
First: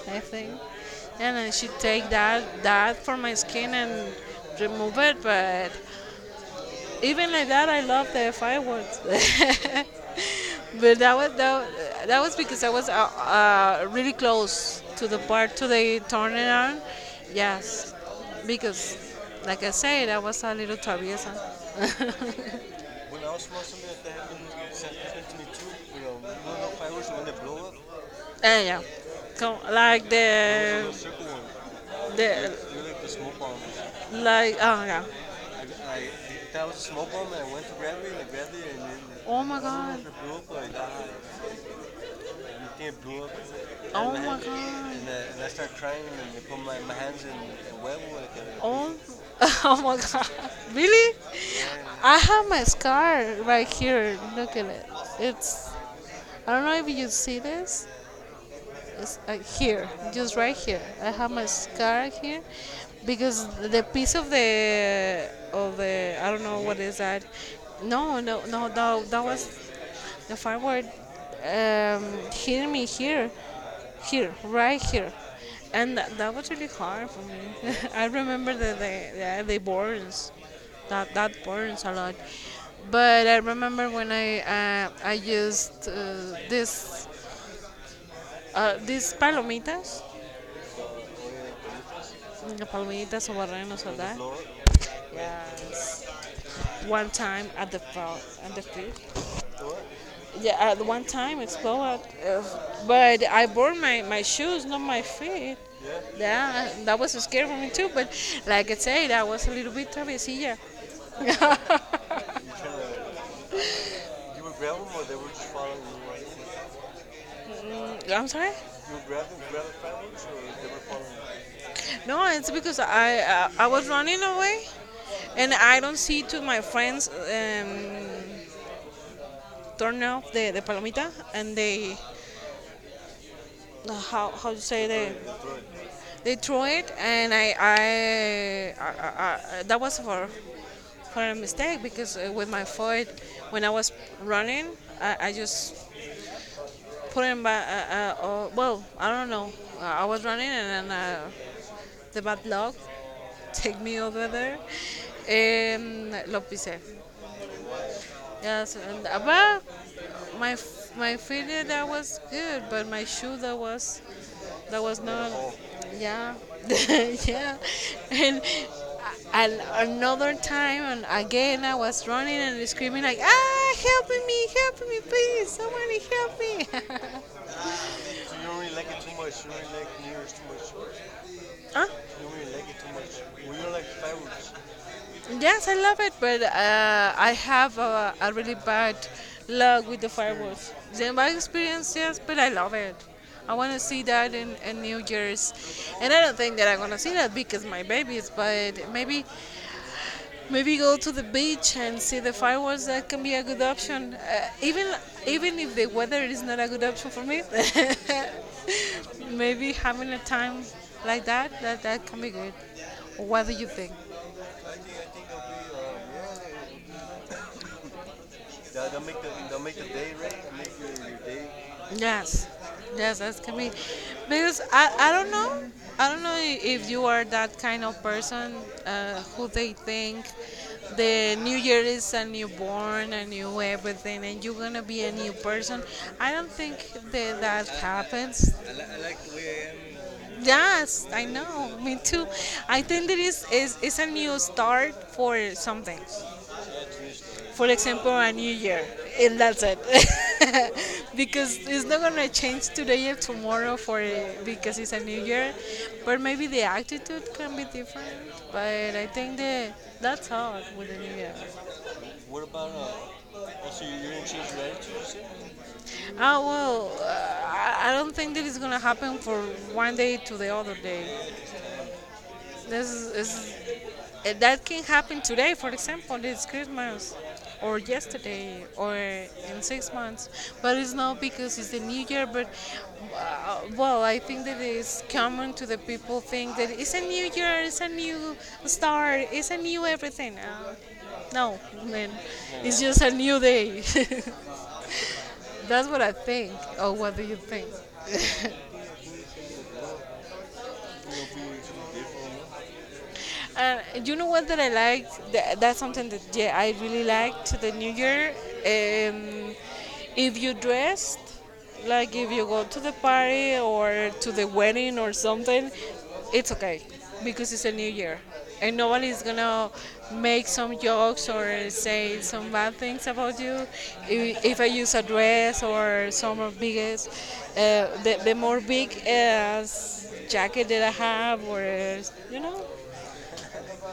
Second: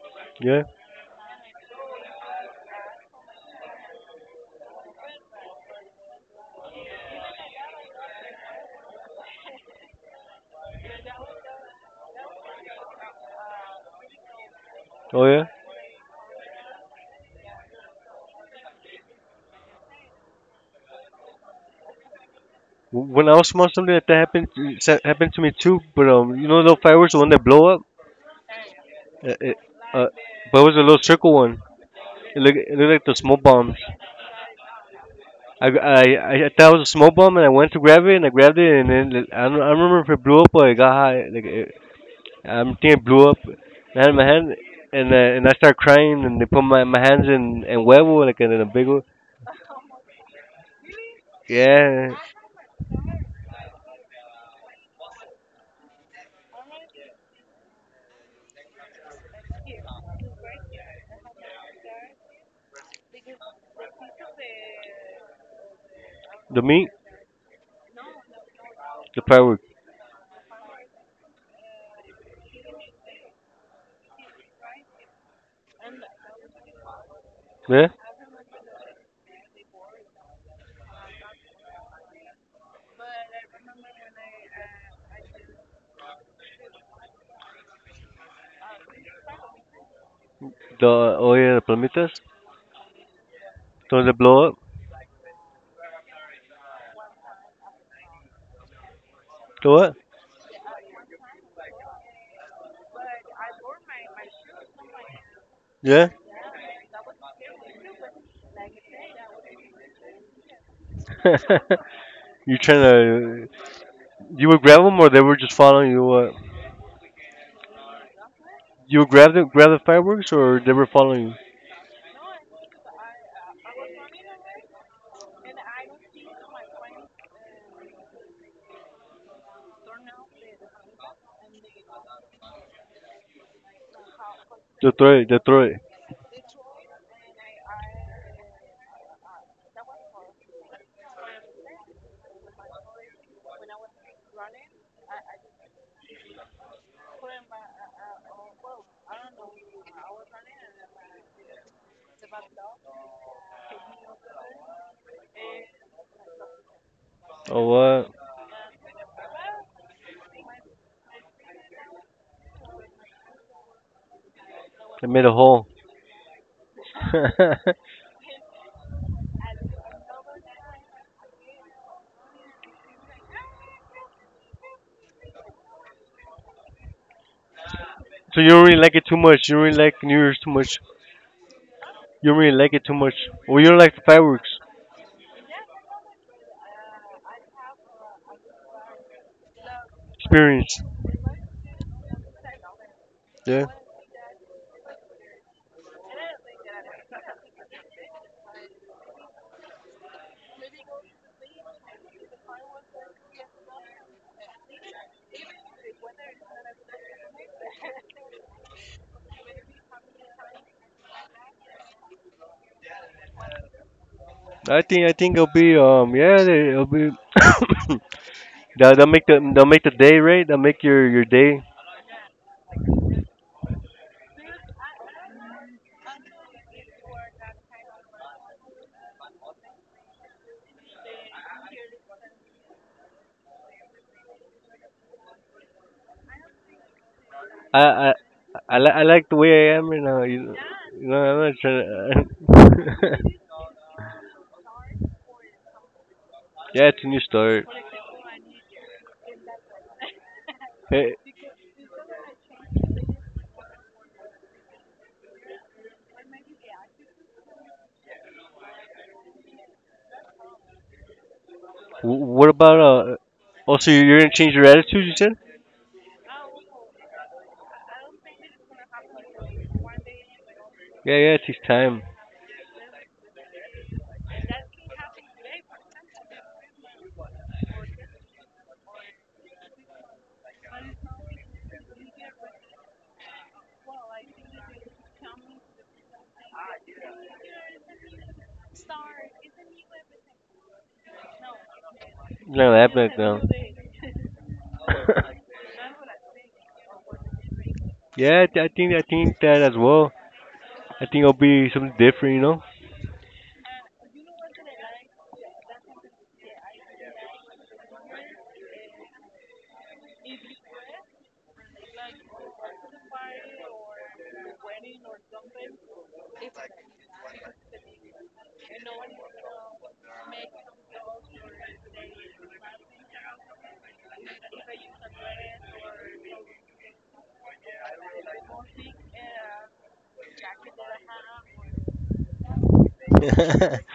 Speaker 1: I think.
Speaker 2: yeah.
Speaker 1: And then she take that for my skin and remove it, but even like that, I love the fireworks. But that was that was because I was really close to the
Speaker 2: Oh yeah.
Speaker 1: part to the turnaround. Yes, because like I said, I was a little traviesa. When
Speaker 2: When
Speaker 1: I
Speaker 2: I
Speaker 1: was
Speaker 2: was
Speaker 1: small,
Speaker 2: small,
Speaker 1: something
Speaker 2: something like
Speaker 1: like
Speaker 2: that happened it's
Speaker 1: that
Speaker 2: happened
Speaker 1: happened
Speaker 2: to
Speaker 1: to me
Speaker 2: me
Speaker 1: too.
Speaker 2: too.
Speaker 1: You
Speaker 2: But
Speaker 1: know,
Speaker 2: you
Speaker 1: no,
Speaker 2: know,
Speaker 1: no
Speaker 2: the fireworks,
Speaker 1: fireworks,
Speaker 2: the
Speaker 1: the
Speaker 2: one that
Speaker 1: one blow
Speaker 2: blow
Speaker 1: up.
Speaker 2: up.
Speaker 1: And yeah,
Speaker 2: Uh, it,
Speaker 1: so
Speaker 2: uh,
Speaker 1: like
Speaker 2: but it was a
Speaker 1: there
Speaker 2: little
Speaker 1: was a the little circle
Speaker 2: circle one.
Speaker 1: one. The
Speaker 2: It looked it looked like
Speaker 1: like the
Speaker 2: the smoke
Speaker 1: smoke bombs.
Speaker 2: bombs.
Speaker 1: Like oh yeah,
Speaker 2: I
Speaker 1: I,
Speaker 2: I
Speaker 1: I
Speaker 2: I I
Speaker 1: that
Speaker 2: thought it
Speaker 1: was a
Speaker 2: was a smoke
Speaker 1: smoke
Speaker 2: bomb,
Speaker 1: bomb,
Speaker 2: and
Speaker 1: and
Speaker 2: I
Speaker 1: I went
Speaker 2: went
Speaker 1: to
Speaker 2: to
Speaker 1: grab
Speaker 2: grab it,
Speaker 1: it, and
Speaker 2: and
Speaker 1: I
Speaker 2: I grabbed
Speaker 1: grabbed it,
Speaker 2: it,
Speaker 1: and
Speaker 2: and
Speaker 1: then
Speaker 2: then I
Speaker 1: oh
Speaker 2: don't,
Speaker 1: my
Speaker 2: I don't remember
Speaker 1: God,
Speaker 2: if
Speaker 1: it
Speaker 2: it blew
Speaker 1: blew
Speaker 2: up
Speaker 1: up
Speaker 2: or
Speaker 1: or it
Speaker 2: it got high. I'm thinking
Speaker 1: everything
Speaker 2: it blew
Speaker 1: blew up.
Speaker 2: up. And
Speaker 1: And
Speaker 2: I had
Speaker 1: oh my
Speaker 2: my
Speaker 1: my hand-
Speaker 2: hand,
Speaker 1: god.
Speaker 2: and uh, and
Speaker 1: And I
Speaker 2: I started
Speaker 1: started crying
Speaker 2: crying, and
Speaker 1: and I
Speaker 2: they
Speaker 1: put
Speaker 2: put
Speaker 1: my,
Speaker 2: my,
Speaker 1: my
Speaker 2: my
Speaker 1: hands
Speaker 2: hands
Speaker 1: in
Speaker 2: in and
Speaker 1: a web and
Speaker 2: huevo
Speaker 1: I
Speaker 2: like
Speaker 1: got
Speaker 2: in
Speaker 1: it.
Speaker 2: a big
Speaker 1: Oh,
Speaker 2: one.
Speaker 1: piece. Oh my God. Really? Yeah.
Speaker 2: Yeah,
Speaker 1: I have my scar right here. Look at it. It's. I don't know if you see this. It's, here, just right here. I have my scar here because the piece of the I don't know
Speaker 2: the
Speaker 1: what
Speaker 2: meat,
Speaker 1: is that. No, no, no. That,
Speaker 2: the
Speaker 1: that was
Speaker 2: firework.
Speaker 1: the firework. Um, Hit me here, here, right here, and that was really hard for me.
Speaker 2: Yeah.
Speaker 1: I remember that they the burns that that burns a lot. But I remember when I used this these palomitas,
Speaker 2: The oh yeah, the Prometheus.
Speaker 1: the palmitas or barrenos
Speaker 2: So the one that
Speaker 1: or
Speaker 2: blow up,
Speaker 1: yes. One time at at the field.
Speaker 2: the what?
Speaker 1: Yeah, at one time it's blowout. But I burned my, my shoes, not my feet.
Speaker 2: Yeah.
Speaker 1: Yeah, that was scary for me too. But like I said, that was a little bit travesilla. Kind
Speaker 2: You trying to? You would grab them, or they were just following you? What?
Speaker 1: I'm sorry.
Speaker 2: You would grab the fireworks, or they were following you?
Speaker 1: No, it's because I was running away, and I don't see to my friends turn off the palomita, and they how you say
Speaker 2: They throw it. They throw it.
Speaker 1: they throw it, and I that was for a mistake because with my foot when I was running, I just put it in my well I don't know I was running and then. Uh, The Bad Luck, Take Me Over There, and Lopise.
Speaker 2: Oh what?
Speaker 1: Yes, and about my failure that was good, but my shoe that was
Speaker 2: They made
Speaker 1: not.
Speaker 2: a hole.
Speaker 1: Yeah, yeah,
Speaker 2: So
Speaker 1: and. And another time, and again, I was running and screaming like, "Ah, help me! Help me, please! Somebody help me!" So you
Speaker 2: you
Speaker 1: don't
Speaker 2: don't
Speaker 1: really
Speaker 2: really
Speaker 1: like
Speaker 2: like
Speaker 1: it
Speaker 2: it
Speaker 1: too
Speaker 2: too
Speaker 1: much.
Speaker 2: much.
Speaker 1: You
Speaker 2: You
Speaker 1: don't
Speaker 2: don't really
Speaker 1: really like
Speaker 2: like
Speaker 1: New
Speaker 2: New
Speaker 1: Year's
Speaker 2: Year's
Speaker 1: too
Speaker 2: too
Speaker 1: much.
Speaker 2: much.
Speaker 1: Huh? You
Speaker 2: You don't
Speaker 1: don't really
Speaker 2: really
Speaker 1: like
Speaker 2: like
Speaker 1: it
Speaker 2: it too
Speaker 1: too much.
Speaker 2: much.
Speaker 1: Well,
Speaker 2: Or you
Speaker 1: you
Speaker 2: don't
Speaker 1: like
Speaker 2: like the fireworks
Speaker 1: fireworks. Yes, I love it, but I have a really bad luck with the fireworks.
Speaker 2: experience.
Speaker 1: Then my experience, yes, but I love it. I
Speaker 2: Yeah.
Speaker 1: want to see that in New Year's, and I don't think that I'm gonna see that because my baby is. But maybe maybe go to the beach and see the fireworks. That can be a good option. Even even if the weather is not a good option for me, maybe having a time like that that that can be good. What do you think?
Speaker 2: I think it'll be yeah it'll be that will
Speaker 1: They'll
Speaker 2: they'll
Speaker 1: make
Speaker 2: make
Speaker 1: the
Speaker 2: the
Speaker 1: day
Speaker 2: day
Speaker 1: right.
Speaker 2: right.
Speaker 1: They
Speaker 2: They'll make
Speaker 1: make
Speaker 2: your
Speaker 1: your
Speaker 2: your
Speaker 1: day.
Speaker 2: day.
Speaker 1: Yes, yes, that's can be, because I don't know if you are that kind of person who they think the new year is a newborn, a new everything, and you're gonna be a new person. I don't think that that
Speaker 2: I I
Speaker 1: happens.
Speaker 2: I like the way I am right now. You know,
Speaker 1: Yes, I
Speaker 2: I'm not
Speaker 1: know,
Speaker 2: trying
Speaker 1: me
Speaker 2: to.
Speaker 1: too. I think there is a new start for something.
Speaker 2: Yeah, it's a new start.
Speaker 1: For example, a new year, and that's it.
Speaker 2: Hey,
Speaker 1: Because it's not gonna change today or tomorrow for because it's a new year, but maybe the attitude can be different. But I think that that's hard with the new year.
Speaker 2: wh-
Speaker 1: What
Speaker 2: what
Speaker 1: about
Speaker 2: about uh?
Speaker 1: also
Speaker 2: Also,
Speaker 1: you're
Speaker 2: you're
Speaker 1: gonna
Speaker 2: gonna
Speaker 1: change
Speaker 2: change your
Speaker 1: your attitude?
Speaker 2: attitude.
Speaker 1: You
Speaker 2: You
Speaker 1: said?
Speaker 2: said?
Speaker 1: Ah well, I don't think that it's gonna happen for one day to the other day.
Speaker 2: Yeah, yeah. It takes time.
Speaker 1: This is that can happen today, for example, it's Christmas, or yesterday, or in 6 months. But it's not because it's the new year. But well, I think that it's common to the people think that it's a new year, it's a new start, it's a new everything. No, man,
Speaker 2: It's not
Speaker 1: it's just
Speaker 2: happening
Speaker 1: a
Speaker 2: now.
Speaker 1: new day. That's what I think. Or what do you think?
Speaker 2: yeah, I think that as well. I think it'll be something different. You know.
Speaker 1: And you know what that I liked? That's something that yeah I really liked the New Year. Um, if you dressed like if you go to the party or to the wedding or something, it's okay because it's a New Year, and nobody is gonna make some jokes or say some bad things about you. If I use a dress or some of biggest, the more big jacket that I have or you know.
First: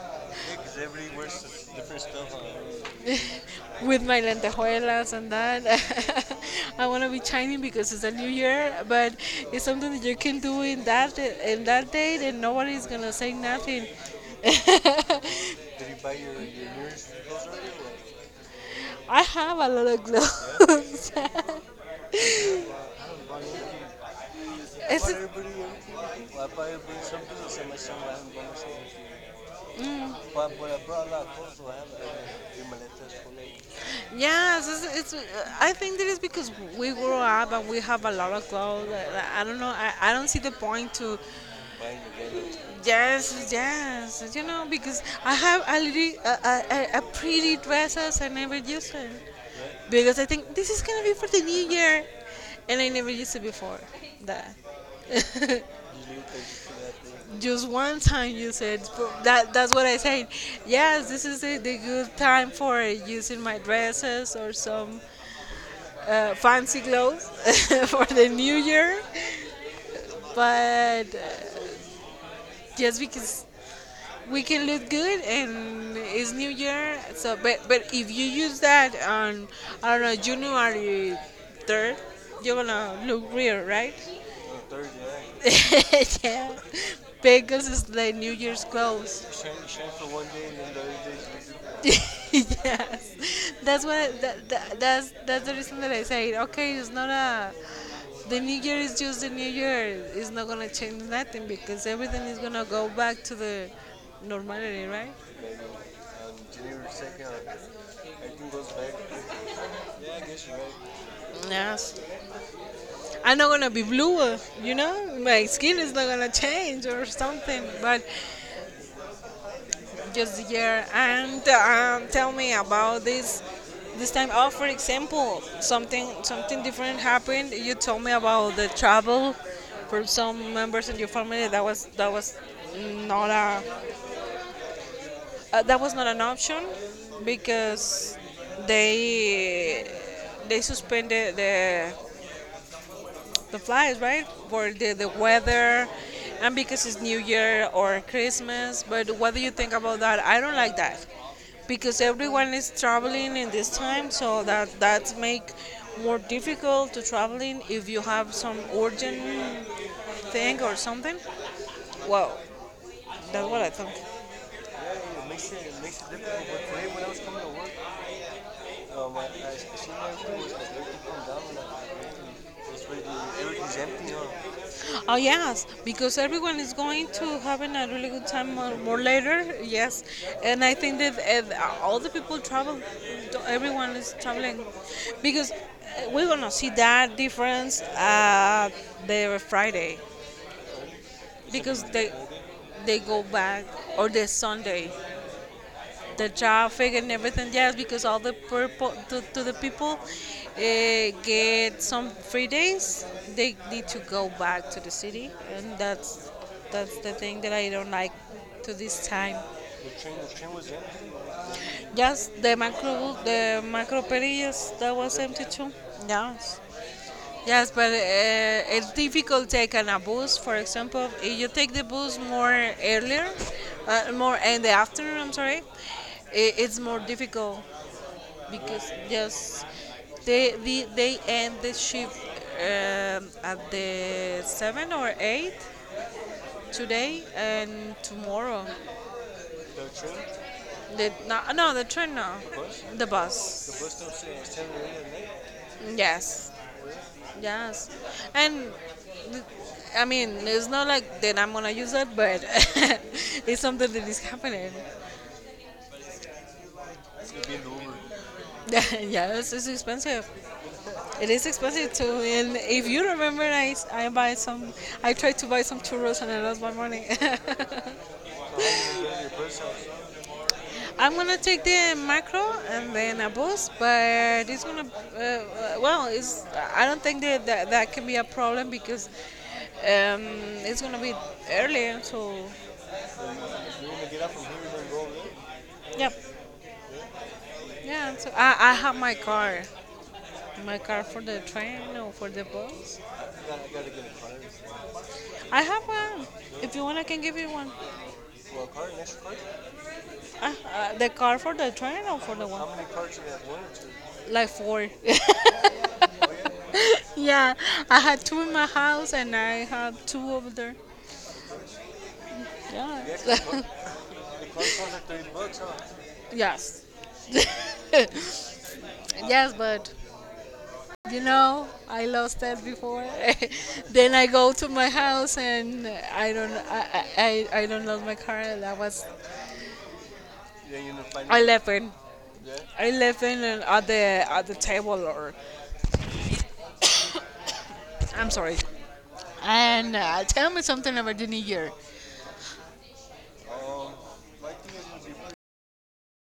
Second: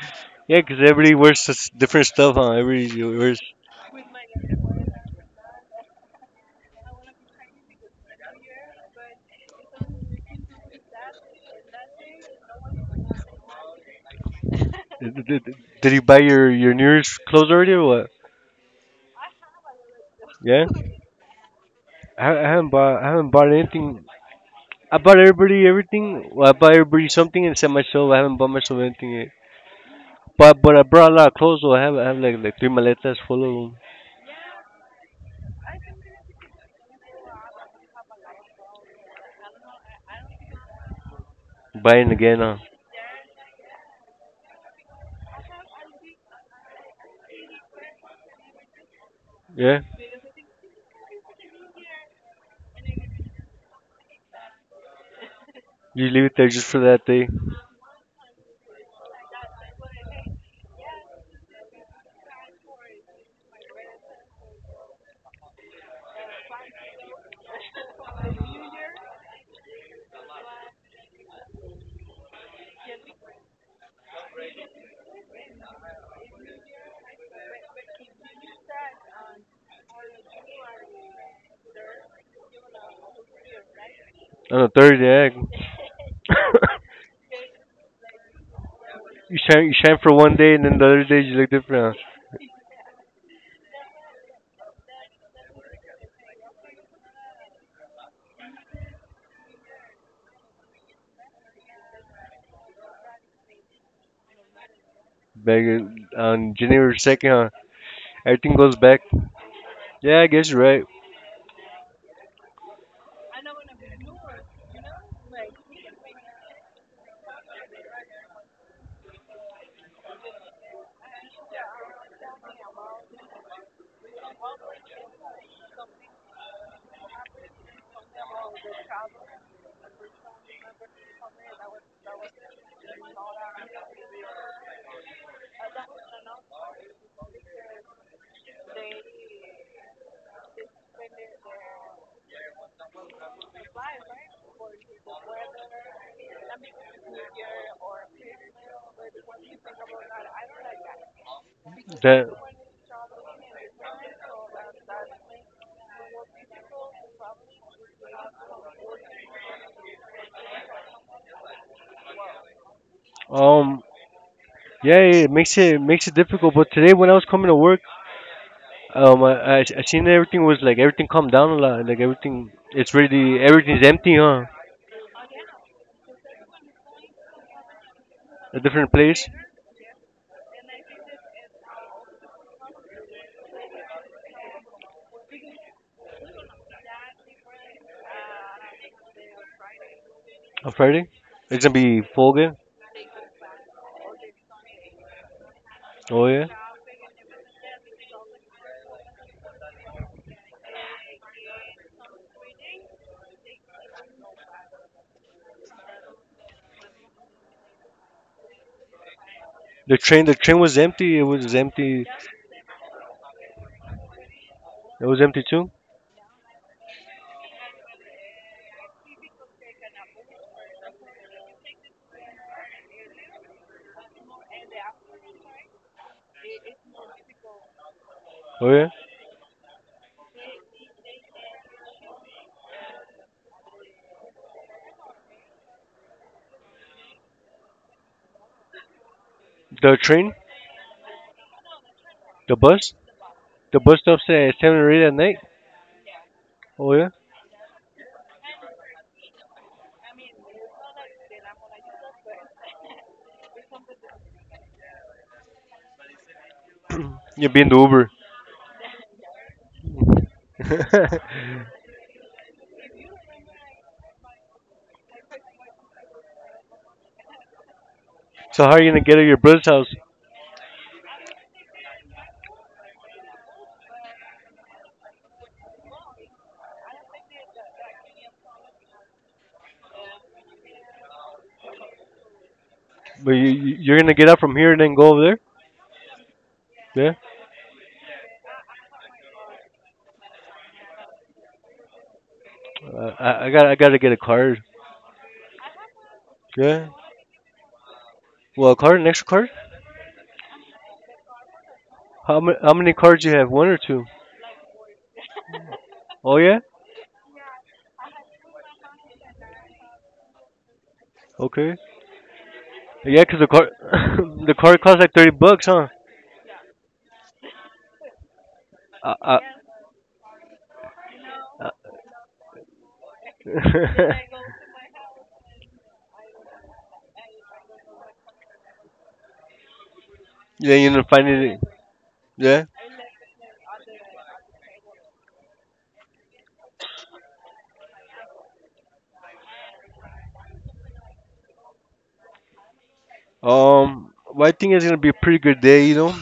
Speaker 2: Yeah, 'cause
Speaker 1: Because
Speaker 2: everybody
Speaker 1: everybody
Speaker 2: wears
Speaker 1: wears
Speaker 2: such
Speaker 1: the
Speaker 2: different
Speaker 1: first belt
Speaker 2: stuff, huh? Everybody wears.
Speaker 1: on. With my lentejuelas and that. I want to be shining because it's a new year, but it's something that you can do in that date, and nobody's gonna say nothing. Did
Speaker 2: Did,
Speaker 1: you
Speaker 2: did, did you
Speaker 1: buy
Speaker 2: buy
Speaker 1: your
Speaker 2: your
Speaker 1: New
Speaker 2: New
Speaker 1: Year's
Speaker 2: Year's
Speaker 1: clothes
Speaker 2: clothes
Speaker 1: already?
Speaker 2: already or
Speaker 1: Or what?
Speaker 2: what?
Speaker 1: I have a lot of yeah?
Speaker 2: Yeah.
Speaker 1: Clothes.
Speaker 2: I, I haven't bought I haven't
Speaker 1: You bought
Speaker 2: bought
Speaker 1: everybody,
Speaker 2: anything.
Speaker 1: you
Speaker 2: I
Speaker 1: it's bought
Speaker 2: bought
Speaker 1: everybody
Speaker 2: everybody everything.
Speaker 1: everything?
Speaker 2: Well, I
Speaker 1: Well, I
Speaker 2: bought
Speaker 1: buy
Speaker 2: everybody
Speaker 1: everybody some
Speaker 2: something
Speaker 1: clothes
Speaker 2: except
Speaker 1: and my son,
Speaker 2: myself.
Speaker 1: I
Speaker 2: I haven't
Speaker 1: haven't
Speaker 2: bought
Speaker 1: bought myself
Speaker 2: myself anything
Speaker 1: anything.
Speaker 2: yet. But I brought a lot
Speaker 1: uh,
Speaker 2: of clothes. So I have like three maletas full of them.
Speaker 1: Yes, it's. I think that is because we grow up and we have a lot of clothes. I don't know. I don't see the point to.
Speaker 2: Buying again, huh?
Speaker 1: Yes, yes. You know, because I have already a pretty dresses I never used it. Yeah.
Speaker 2: Yeah.
Speaker 1: Because I think this is gonna be for the new year, and I never used it before. That.
Speaker 2: You leave it there just for that day.
Speaker 1: Just one time you said "Bro, that. That's what I said. Yes, this is the good time for using my dresses or some fancy clothes for the new year. But just because we can look good and it's new year, so but if you use that on I don't know January third, you're gonna look real, right?
Speaker 2: On a Thursday, yeah.
Speaker 1: Yeah. Pegasus is like New Year's clothes.
Speaker 2: you
Speaker 1: Shine,
Speaker 2: shine you
Speaker 1: shine
Speaker 2: shine
Speaker 1: for
Speaker 2: for
Speaker 1: one
Speaker 2: one
Speaker 1: day
Speaker 2: day,
Speaker 1: and
Speaker 2: and
Speaker 1: then
Speaker 2: then
Speaker 1: the
Speaker 2: the
Speaker 1: other
Speaker 2: other day you look
Speaker 1: day
Speaker 2: different. Huh?
Speaker 1: is visible. Yes, that's what that's the reason that I say okay, it's not a the new year is just the new year. It's not gonna change nothing because everything is gonna go back to the normality, right? Maybe
Speaker 2: Back in-
Speaker 1: on
Speaker 2: on
Speaker 1: January
Speaker 2: January
Speaker 1: 2nd,
Speaker 2: second, huh?
Speaker 1: everything
Speaker 2: Everything
Speaker 1: goes
Speaker 2: goes
Speaker 1: back.
Speaker 2: back.
Speaker 1: To. Yeah, I
Speaker 2: Yeah, I
Speaker 1: guess
Speaker 2: guess
Speaker 1: you're
Speaker 2: you're right.
Speaker 1: right. Yes. I'm not gonna be blue, you know. My skin is not gonna change or something. But just the year. And tell me about this. This time, oh, for example, something something different happened. You told me about the travel for some members in your family. That was not a that was not an option because they they suspended the flies, right? For the weather and because it's New Year or Christmas. But what do you think about that? I don't like that because
Speaker 2: That
Speaker 1: everyone is traveling in this time, so that that make more difficult to traveling if you have some urgent thing or something. Well, that's what I
Speaker 2: um
Speaker 1: think.
Speaker 2: yeah,
Speaker 1: Yeah,
Speaker 2: it makes it
Speaker 1: it
Speaker 2: makes
Speaker 1: makes
Speaker 2: it
Speaker 1: it difficult.
Speaker 2: difficult. But
Speaker 1: But
Speaker 2: today
Speaker 1: today,
Speaker 2: when
Speaker 1: when
Speaker 2: I
Speaker 1: I
Speaker 2: was
Speaker 1: was coming
Speaker 2: coming
Speaker 1: to
Speaker 2: to
Speaker 1: work,
Speaker 2: work, I, I
Speaker 1: I
Speaker 2: I
Speaker 1: seen
Speaker 2: seen everything
Speaker 1: everything was
Speaker 2: was
Speaker 1: like
Speaker 2: like
Speaker 1: everything
Speaker 2: everything calmed
Speaker 1: come down,
Speaker 2: down a
Speaker 1: and
Speaker 2: lot.
Speaker 1: like
Speaker 2: Like
Speaker 1: everything
Speaker 2: everything,
Speaker 1: was
Speaker 2: it's
Speaker 1: ready.
Speaker 2: really
Speaker 1: Everything's
Speaker 2: everything's empty,
Speaker 1: empty
Speaker 2: huh?
Speaker 1: now. Oh yes, because everyone is going to having a really good time
Speaker 2: A
Speaker 1: more,
Speaker 2: different
Speaker 1: more
Speaker 2: place
Speaker 1: later. Yes, and I think that all the people travel. Everyone is traveling because we're gonna see that difference the Friday
Speaker 2: on Friday. It's gonna
Speaker 1: because
Speaker 2: be full again.
Speaker 1: they go back or the Sunday
Speaker 2: Oh
Speaker 1: the
Speaker 2: yeah.
Speaker 1: traffic and everything. Yes, because all the purple to the people get some free days. They need to go back to the city, and that's the thing that I don't like to this time.
Speaker 2: The
Speaker 1: The train,
Speaker 2: train, the
Speaker 1: the train
Speaker 2: train
Speaker 1: was
Speaker 2: was
Speaker 1: empty.
Speaker 2: empty. It was empty.
Speaker 1: Yes, the macro perillas that
Speaker 2: It
Speaker 1: was
Speaker 2: was empty
Speaker 1: empty
Speaker 2: too.
Speaker 1: too. Yes. Yes, but it's difficult taking a bus. For example, if you take the bus more earlier, more in the afternoon. I'm sorry, it's more difficult
Speaker 2: Oh yeah.
Speaker 1: because yes, they end the shift at the seven or eight today and tomorrow. The
Speaker 2: The
Speaker 1: train,
Speaker 2: train,
Speaker 1: no, no the train no,
Speaker 2: the
Speaker 1: the bus,
Speaker 2: bus,
Speaker 1: the
Speaker 2: the
Speaker 1: bus.
Speaker 2: bus
Speaker 1: bus
Speaker 2: stops
Speaker 1: stops at
Speaker 2: at
Speaker 1: seven.
Speaker 2: 7 or 8 at night.
Speaker 1: Yes.
Speaker 2: Oh yeah.
Speaker 1: Yes, and th- I mean, it's not like that I'm gonna use it, but it's something that is happening.
Speaker 2: You're being the
Speaker 1: It's
Speaker 2: Uber.
Speaker 1: yes, it's expensive. It is expensive too. And if you remember, I buy some. I tried to buy some churros and I lost my money.
Speaker 2: So how are you gonna get to your brother's house?
Speaker 1: I'm gonna take the macro and then a bus, but it's gonna well, it's I don't think that, that can be a problem because um, it's gonna be early, so you
Speaker 2: But you're gonna get out from here and then go over there.
Speaker 1: yep,
Speaker 2: Yeah.
Speaker 1: yeah. So I have my car for the train or for the bus.
Speaker 2: I, I
Speaker 1: I
Speaker 2: got I gotta get a card.
Speaker 1: have one. If you
Speaker 2: Yeah.
Speaker 1: want, I can give you one. Well,
Speaker 2: Well, a card, an extra card.
Speaker 1: The car for the train or for
Speaker 2: How
Speaker 1: the
Speaker 2: many
Speaker 1: one?
Speaker 2: how
Speaker 1: How many
Speaker 2: many
Speaker 1: cars do
Speaker 2: cards
Speaker 1: you
Speaker 2: you
Speaker 1: have?
Speaker 2: have?
Speaker 1: One
Speaker 2: One
Speaker 1: or
Speaker 2: or two?
Speaker 1: two? Like four.
Speaker 2: Oh yeah.
Speaker 1: Yeah, I had two in my house and I have two over there.
Speaker 2: Okay.
Speaker 1: The yeah. The
Speaker 2: Yeah, 'cause the
Speaker 1: extra book.
Speaker 2: card
Speaker 1: The
Speaker 2: the card
Speaker 1: close ones are
Speaker 2: costs like
Speaker 1: thirty
Speaker 2: thirty
Speaker 1: bucks,
Speaker 2: bucks,
Speaker 1: huh?
Speaker 2: huh?
Speaker 1: Yes.
Speaker 2: Uh, uh,
Speaker 1: Yes, but
Speaker 2: uh,
Speaker 1: I lost that before. Then I go to my house and I don't, I, I, I don't lose my car. That was
Speaker 2: yeah,
Speaker 1: then you
Speaker 2: you're
Speaker 1: know,
Speaker 2: gonna
Speaker 1: find
Speaker 2: find it.
Speaker 1: 11.
Speaker 2: Yeah.
Speaker 1: Yeah. 11 and at the table or I'm sorry. And tell me something about the new year.
Speaker 2: Well, I think it's gonna be a pretty good day. You know,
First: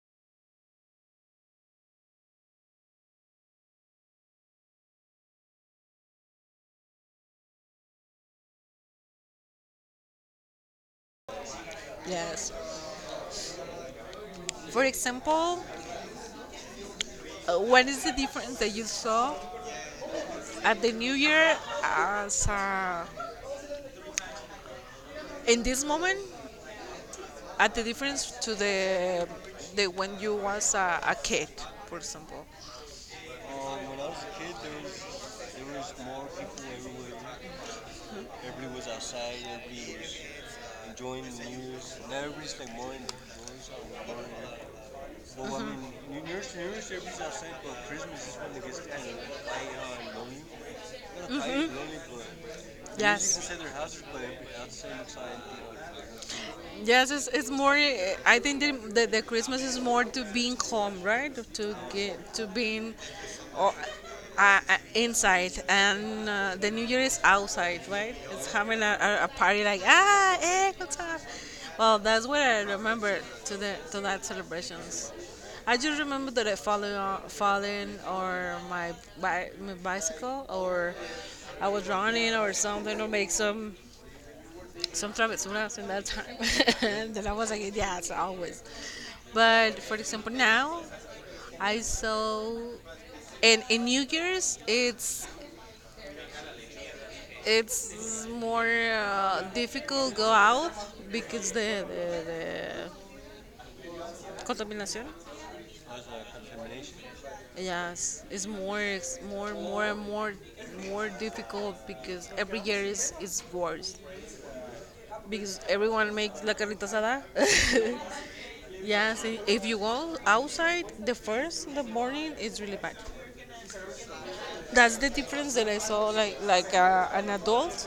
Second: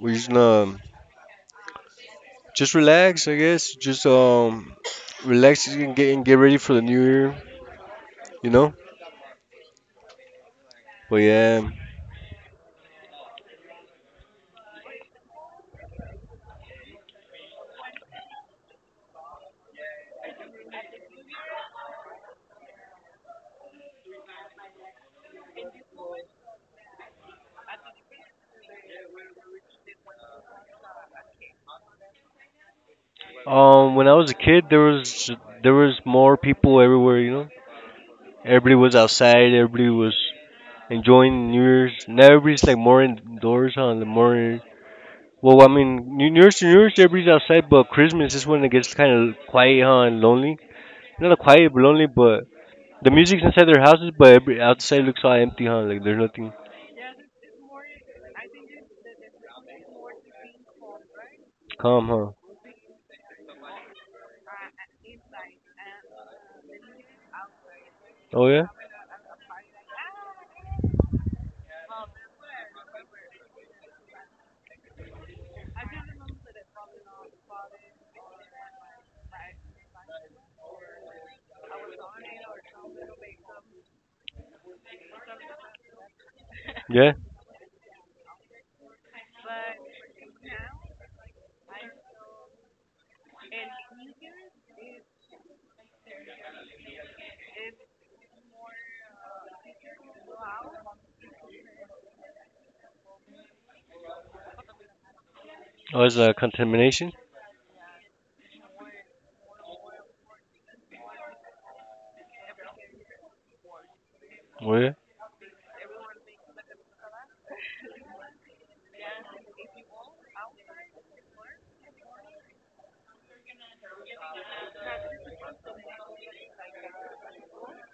Speaker 2: we're just gonna just relax, I guess. Just relax and get ready for the new year. You know. But yeah.
Speaker 1: Yes. For example, what is the difference that you saw at the New Year as in this moment at the difference to the when you was a kid, for example. Um, when
Speaker 2: When
Speaker 1: I
Speaker 2: I
Speaker 1: was
Speaker 2: was a
Speaker 1: a kid,
Speaker 2: kid,
Speaker 1: there
Speaker 2: there
Speaker 1: was
Speaker 2: was
Speaker 1: more
Speaker 2: more
Speaker 1: people
Speaker 2: people everywhere.
Speaker 1: everywhere.
Speaker 2: You know, everybody
Speaker 1: Everybody was
Speaker 2: was
Speaker 1: outside.
Speaker 2: outside. Everybody
Speaker 1: Everybody
Speaker 2: was
Speaker 1: was enjoying the
Speaker 2: enjoying New Year's.
Speaker 1: news. Now
Speaker 2: Now
Speaker 1: everybody's
Speaker 2: everybody's
Speaker 1: like
Speaker 2: like
Speaker 1: more
Speaker 2: more
Speaker 1: in indoors.
Speaker 2: indoors on the
Speaker 1: More
Speaker 2: more.
Speaker 1: like,
Speaker 2: Well,
Speaker 1: well, mm-hmm.
Speaker 2: I
Speaker 1: I
Speaker 2: mean,
Speaker 1: mean,
Speaker 2: New New Year's,
Speaker 1: New
Speaker 2: New
Speaker 1: Year's,
Speaker 2: Year's,
Speaker 1: everybody's
Speaker 2: everybody's
Speaker 1: outside,
Speaker 2: outside,
Speaker 1: but
Speaker 2: but
Speaker 1: Christmas
Speaker 2: Christmas
Speaker 1: is
Speaker 2: is
Speaker 1: when
Speaker 2: when
Speaker 1: it
Speaker 2: it
Speaker 1: gets
Speaker 2: gets
Speaker 1: kind
Speaker 2: kind
Speaker 1: of
Speaker 2: of
Speaker 1: quiet
Speaker 2: quiet, huh, and
Speaker 1: and lonely.
Speaker 2: lonely.
Speaker 1: Not
Speaker 2: Not quiet,
Speaker 1: quiet and
Speaker 2: but
Speaker 1: lonely,
Speaker 2: lonely. But
Speaker 1: but
Speaker 2: the
Speaker 1: yes.
Speaker 2: music's
Speaker 1: People say
Speaker 2: inside
Speaker 1: their
Speaker 2: their
Speaker 1: houses,
Speaker 2: houses,
Speaker 1: but
Speaker 2: but
Speaker 1: everybody
Speaker 2: every
Speaker 1: outside,
Speaker 2: outside looks all
Speaker 1: inside, you
Speaker 2: empty, huh? Like
Speaker 1: know,
Speaker 2: there's nothing
Speaker 1: yes, it's more. Eh, I think the Christmas is more to being home, right? To
Speaker 2: calm,
Speaker 1: get
Speaker 2: huh?
Speaker 1: to being, or inside, and the New Year is outside, right?
Speaker 2: Oh
Speaker 1: It's
Speaker 2: yeah,
Speaker 1: having a party like what's up? Well, that's what I remember to the to that celebrations. I just remember that I falling or my, my bicycle or I was running or something or make some. Sometimes when I was in that time,
Speaker 2: yeah.
Speaker 1: then I was like, yeah, it's always. But for example, now I saw, and in New Year's, it's more difficult go out because the contamination.
Speaker 2: Oh, it's contamination.
Speaker 1: Yes, it's more, more and more, more difficult because every year is worse.
Speaker 2: Oh yeah,
Speaker 1: Because everyone makes la carnita asada. Yes, if you go outside, the first in the morning it's really bad. That's the difference that I saw, like an adult,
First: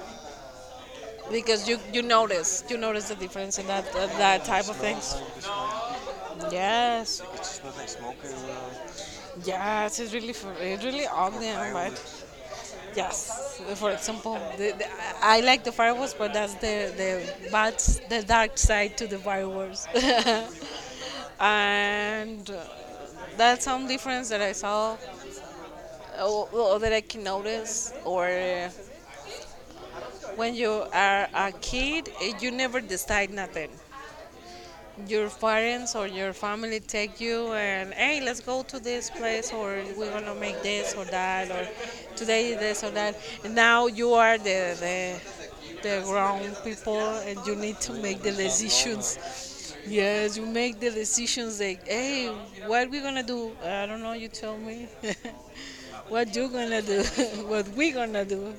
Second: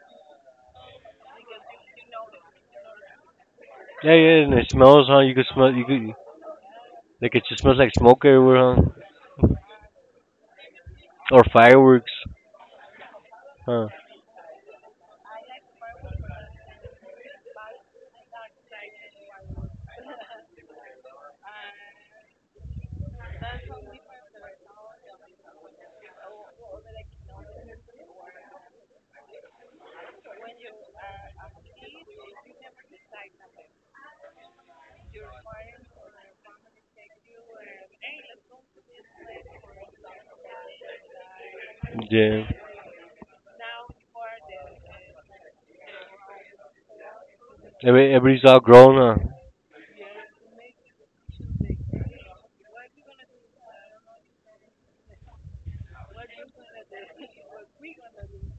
Speaker 1: because you notice the difference in
Speaker 2: yeah, yeah.
Speaker 1: that
Speaker 2: And
Speaker 1: type
Speaker 2: it
Speaker 1: of
Speaker 2: smells,
Speaker 1: things.
Speaker 2: huh? You could smell, you could
Speaker 1: Yes,
Speaker 2: like it just smells like
Speaker 1: it like
Speaker 2: smoke everywhere, huh?
Speaker 1: uh, yes, it's really it's really
Speaker 2: Or
Speaker 1: ugly and bad.
Speaker 2: fireworks,
Speaker 1: Yes,
Speaker 2: huh?
Speaker 1: for example, I like the fireworks, but that's the bad, the dark side to the fireworks, and that's some difference that I saw or that I can notice. Or when you are a kid, eh, you never decide nothing. Your parents or your family take you and hey, let's go to this place or we're gonna make this or that or
Speaker 2: Yeah.
Speaker 1: today this or that. And now you are the grown people and you need to
Speaker 2: Every,
Speaker 1: make the
Speaker 2: everybody's all grown, huh?
Speaker 1: decisions. Yes, you make the decisions like, hey, what we gonna do? I don't know. You tell me. What you gonna do? What we gonna do? And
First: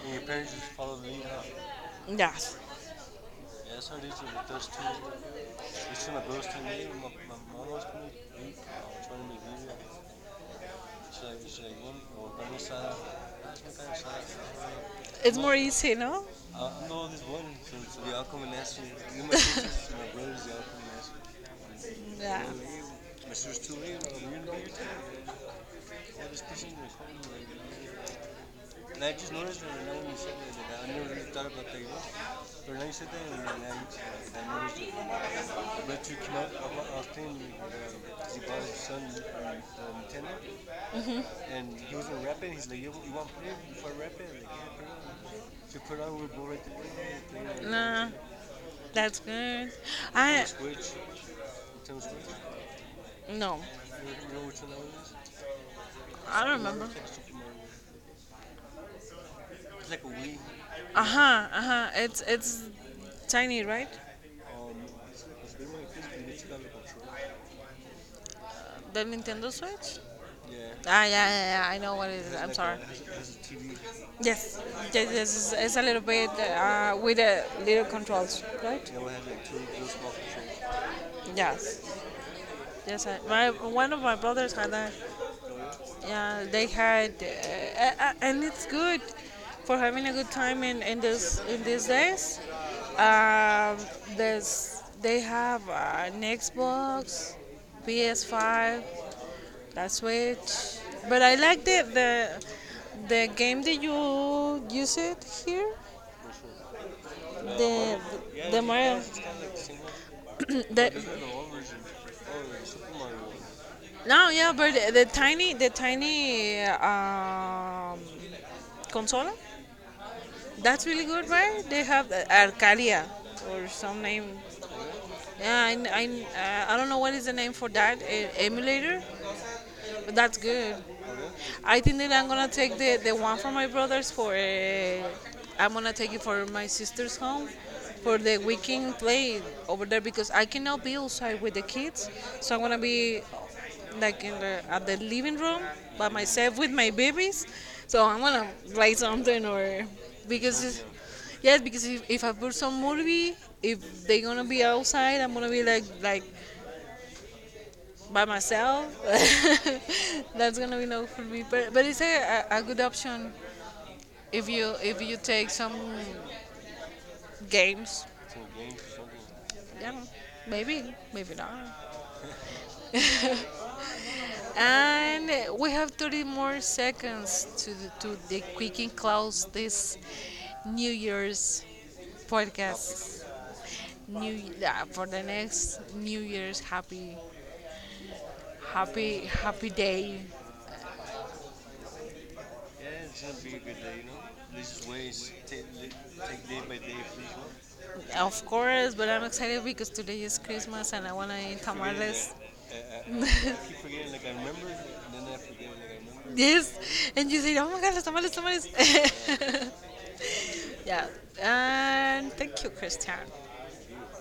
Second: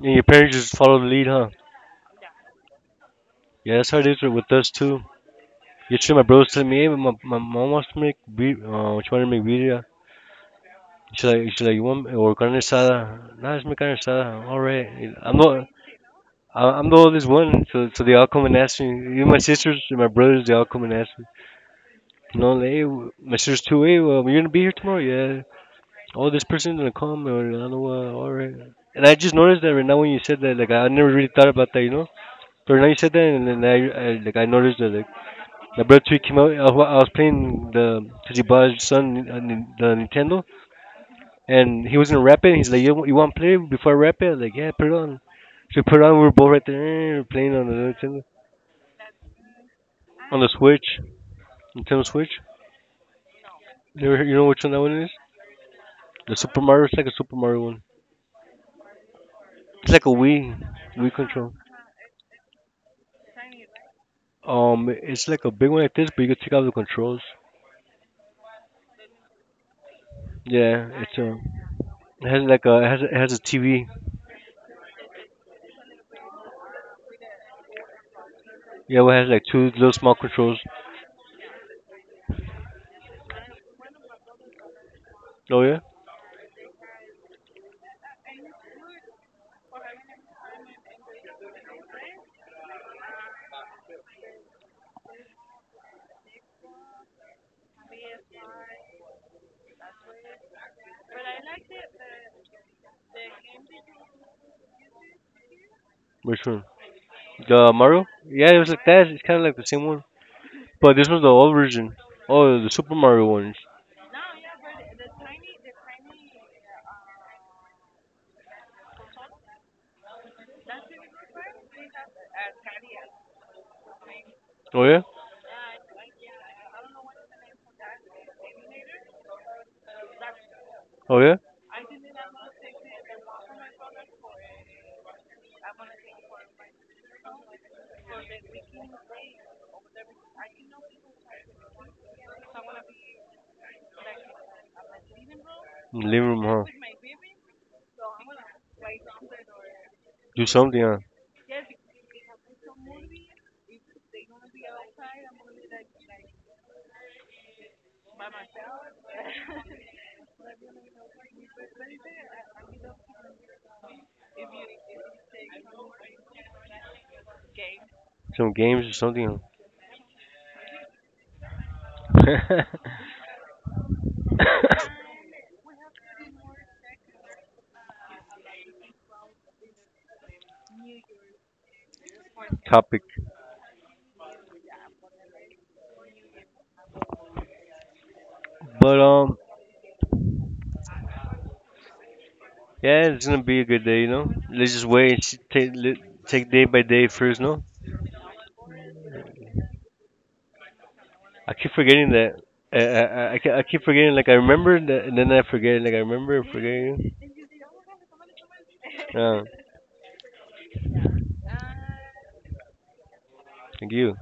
Speaker 2: And your
Speaker 1: your parents
Speaker 2: parents
Speaker 1: just
Speaker 2: just
Speaker 1: follow
Speaker 2: follow the
Speaker 1: the lead,
Speaker 2: lead,
Speaker 1: huh?
Speaker 2: huh?
Speaker 1: Yeah,
Speaker 2: Yeah, that's how it is
Speaker 1: SRDC,
Speaker 2: did with
Speaker 1: there's
Speaker 2: us
Speaker 1: two,
Speaker 2: too.
Speaker 1: it's in
Speaker 2: Yesterday,
Speaker 1: a
Speaker 2: my brother
Speaker 1: burst
Speaker 2: was
Speaker 1: in
Speaker 2: telling me,
Speaker 1: me,
Speaker 2: hey, my,
Speaker 1: my
Speaker 2: my
Speaker 1: mom
Speaker 2: mom
Speaker 1: was
Speaker 2: wants
Speaker 1: to
Speaker 2: to
Speaker 1: me,
Speaker 2: make beer,
Speaker 1: I was
Speaker 2: she wanted to make
Speaker 1: trying
Speaker 2: birria.
Speaker 1: to
Speaker 2: She's like, you want or
Speaker 1: like,
Speaker 2: carne asada? Nah, let's make carne asada. All right. I'm
Speaker 1: it's more
Speaker 2: not.
Speaker 1: easy, no?
Speaker 2: I'm the
Speaker 1: No, this
Speaker 2: oldest
Speaker 1: one,
Speaker 2: one,
Speaker 1: so,
Speaker 2: so
Speaker 1: so
Speaker 2: so they
Speaker 1: the
Speaker 2: all
Speaker 1: alcohol
Speaker 2: come
Speaker 1: and
Speaker 2: and ask
Speaker 1: nasty,
Speaker 2: me.
Speaker 1: me
Speaker 2: Even
Speaker 1: my
Speaker 2: my sisters
Speaker 1: sisters,
Speaker 2: and my
Speaker 1: my brother's
Speaker 2: brothers,
Speaker 1: the
Speaker 2: they all
Speaker 1: alcohol
Speaker 2: come and ask me.
Speaker 1: and nasty.
Speaker 2: You
Speaker 1: Yeah.
Speaker 2: know, like, hey,
Speaker 1: My
Speaker 2: my sister's
Speaker 1: sister's too
Speaker 2: too. Hey,
Speaker 1: late,
Speaker 2: well, you're gonna be here
Speaker 1: I
Speaker 2: tomorrow? Yeah. Oh,
Speaker 1: all this
Speaker 2: this
Speaker 1: person
Speaker 2: person's gonna
Speaker 1: is calling
Speaker 2: come, or I don't know what.
Speaker 1: like,
Speaker 2: All right.
Speaker 1: and
Speaker 2: And
Speaker 1: I
Speaker 2: I
Speaker 1: just
Speaker 2: just noticed
Speaker 1: noticed that
Speaker 2: that right
Speaker 1: Na jakiś nożyc, na
Speaker 2: now when
Speaker 1: nim
Speaker 2: you
Speaker 1: się
Speaker 2: said that, like
Speaker 1: wydaje, a
Speaker 2: I
Speaker 1: But
Speaker 2: never really
Speaker 1: użyję
Speaker 2: thought about that, you know. But right now
Speaker 1: tego
Speaker 2: you
Speaker 1: said
Speaker 2: said that,
Speaker 1: that, and
Speaker 2: and then I like I
Speaker 1: I
Speaker 2: noticed that. Like,
Speaker 1: noticed
Speaker 2: the
Speaker 1: nożyc.
Speaker 2: Bird
Speaker 1: But you
Speaker 2: 3 came out.
Speaker 1: cannot
Speaker 2: I was, I was
Speaker 1: obtain
Speaker 2: playing the
Speaker 1: the body's
Speaker 2: Tajiba's
Speaker 1: son
Speaker 2: son,
Speaker 1: the
Speaker 2: the
Speaker 1: Nintendo.
Speaker 2: Nintendo,
Speaker 1: And
Speaker 2: and
Speaker 1: he
Speaker 2: he
Speaker 1: was
Speaker 2: wasn't
Speaker 1: in rapping,
Speaker 2: rapping.
Speaker 1: he's
Speaker 2: He's
Speaker 1: like,
Speaker 2: like, "You,
Speaker 1: you
Speaker 2: you
Speaker 1: want to
Speaker 2: want to
Speaker 1: play
Speaker 2: play
Speaker 1: before
Speaker 2: before I rap it?"
Speaker 1: rapping?
Speaker 2: I was
Speaker 1: Like,
Speaker 2: like, "Yeah,
Speaker 1: yeah,
Speaker 2: put
Speaker 1: bro.
Speaker 2: it on."
Speaker 1: So
Speaker 2: So we put
Speaker 1: put
Speaker 2: it on. We
Speaker 1: on
Speaker 2: were
Speaker 1: with
Speaker 2: both
Speaker 1: Bora
Speaker 2: right
Speaker 1: to play,
Speaker 2: there playing on
Speaker 1: play
Speaker 2: the
Speaker 1: nah,
Speaker 2: Nintendo,
Speaker 1: that's good.
Speaker 2: on
Speaker 1: I
Speaker 2: the
Speaker 1: Switch,
Speaker 2: Switch,
Speaker 1: Nintendo
Speaker 2: Nintendo
Speaker 1: Switch.
Speaker 2: Switch.
Speaker 1: No,
Speaker 2: You
Speaker 1: you
Speaker 2: know
Speaker 1: know
Speaker 2: which
Speaker 1: which
Speaker 2: one
Speaker 1: one that
Speaker 2: that
Speaker 1: one
Speaker 2: one is?
Speaker 1: is?
Speaker 2: The
Speaker 1: I don't
Speaker 2: Super Mario.
Speaker 1: remember.
Speaker 2: It's like a Super Mario one.
Speaker 1: It's
Speaker 2: It's
Speaker 1: like
Speaker 2: like
Speaker 1: a
Speaker 2: a
Speaker 1: wing.
Speaker 2: Wii,
Speaker 1: Uh
Speaker 2: Wii
Speaker 1: huh.
Speaker 2: control.
Speaker 1: Uh huh. It's tiny, right? Um,
Speaker 2: It's like a
Speaker 1: it's
Speaker 2: big
Speaker 1: very
Speaker 2: one
Speaker 1: like
Speaker 2: like this, but you can
Speaker 1: it's
Speaker 2: take out
Speaker 1: level
Speaker 2: the
Speaker 1: control.
Speaker 2: controls.
Speaker 1: The Nintendo Switch. Yeah.
Speaker 2: Yeah,
Speaker 1: Ah,
Speaker 2: it's a.
Speaker 1: yeah. I know what it
Speaker 2: It
Speaker 1: is. It's
Speaker 2: has
Speaker 1: I'm like
Speaker 2: like
Speaker 1: sorry.
Speaker 2: a.
Speaker 1: A,
Speaker 2: It has,
Speaker 1: has,
Speaker 2: a, it
Speaker 1: a,
Speaker 2: has
Speaker 1: has
Speaker 2: a
Speaker 1: a T V.
Speaker 2: TV.
Speaker 1: Yes, yes. It's a little bit with a little controls, right? Yeah,
Speaker 2: Yeah,
Speaker 1: it
Speaker 2: well, it
Speaker 1: has
Speaker 2: has like
Speaker 1: like
Speaker 2: two
Speaker 1: two
Speaker 2: little
Speaker 1: small
Speaker 2: small controls.
Speaker 1: controls. Yes, yes. I, my one of my brothers had that.
Speaker 2: Oh yeah,
Speaker 1: Yeah, they had, and it's good for having a good time in this in these days. Um, there's they have an Xbox, PS5, that Switch. But I like the the game that you use it here.
Speaker 2: which one? The
Speaker 1: The
Speaker 2: Mario? Yeah, it
Speaker 1: the
Speaker 2: was like
Speaker 1: Mario
Speaker 2: that. It's kind of like the same one,
Speaker 1: the
Speaker 2: but this was the old version. Oh, the Super Mario ones.
Speaker 1: no yeah but the tiny console that's really good right they have Arcadia or some name
Speaker 2: Oh yeah,
Speaker 1: yeah I don't know what is the name for that emulator but that's good.
Speaker 2: oh
Speaker 1: Okay.
Speaker 2: yeah.
Speaker 1: I think that I'm gonna take the one from my brothers for. I'm gonna take it for my sister's home for the weekend play over there because I cannot be outside with the kids. So I'm gonna be like in at the living room
Speaker 2: In the
Speaker 1: by
Speaker 2: living room,
Speaker 1: myself
Speaker 2: huh?
Speaker 1: with my babies. So I'm gonna play something or
Speaker 2: Do
Speaker 1: because
Speaker 2: something,
Speaker 1: it's,
Speaker 2: huh?
Speaker 1: yes because if I put some movie if they're gonna be outside I'm gonna be like by myself. That's gonna be no for me. But it's good option if you take some games. Some
Speaker 2: Some
Speaker 1: games
Speaker 2: games or
Speaker 1: or something.
Speaker 2: something.
Speaker 1: Yeah, maybe not.
Speaker 2: Huh?
Speaker 1: And we have 30 more seconds to to the quick and close this New Year's
Speaker 2: Topic.
Speaker 1: podcast. New yeah, for the next New Year's happy
Speaker 2: But
Speaker 1: happy happy day. Yeah,
Speaker 2: yeah,
Speaker 1: it's
Speaker 2: it's
Speaker 1: gonna
Speaker 2: gonna
Speaker 1: be a
Speaker 2: be a
Speaker 1: good
Speaker 2: good
Speaker 1: day,
Speaker 2: day,
Speaker 1: you
Speaker 2: you know.
Speaker 1: know.
Speaker 2: Let's just
Speaker 1: Lose
Speaker 2: wait and
Speaker 1: weight,
Speaker 2: see- Take let-
Speaker 1: take
Speaker 2: take
Speaker 1: day
Speaker 2: day
Speaker 1: by
Speaker 2: by
Speaker 1: day,
Speaker 2: day
Speaker 1: please.
Speaker 2: first, no.
Speaker 1: One. Of course, but I'm excited because today is Christmas and I want to I
Speaker 2: I
Speaker 1: eat keep
Speaker 2: keep
Speaker 1: forgetting
Speaker 2: forgetting
Speaker 1: that. Tamales.
Speaker 2: that.
Speaker 1: That.
Speaker 2: I, I, I, I ke- I
Speaker 1: I keep
Speaker 2: keep
Speaker 1: forgetting,
Speaker 2: forgetting. Like I remember, that, and then I
Speaker 1: like
Speaker 2: forget. Like
Speaker 1: I
Speaker 2: I
Speaker 1: remember.
Speaker 2: remember, and
Speaker 1: Yes,
Speaker 2: forgetting.
Speaker 1: and you say, oh my god, los tamales, tamales.
Speaker 2: Yeah,
Speaker 1: Yeah, and thank you, Christian.
Speaker 2: thank you.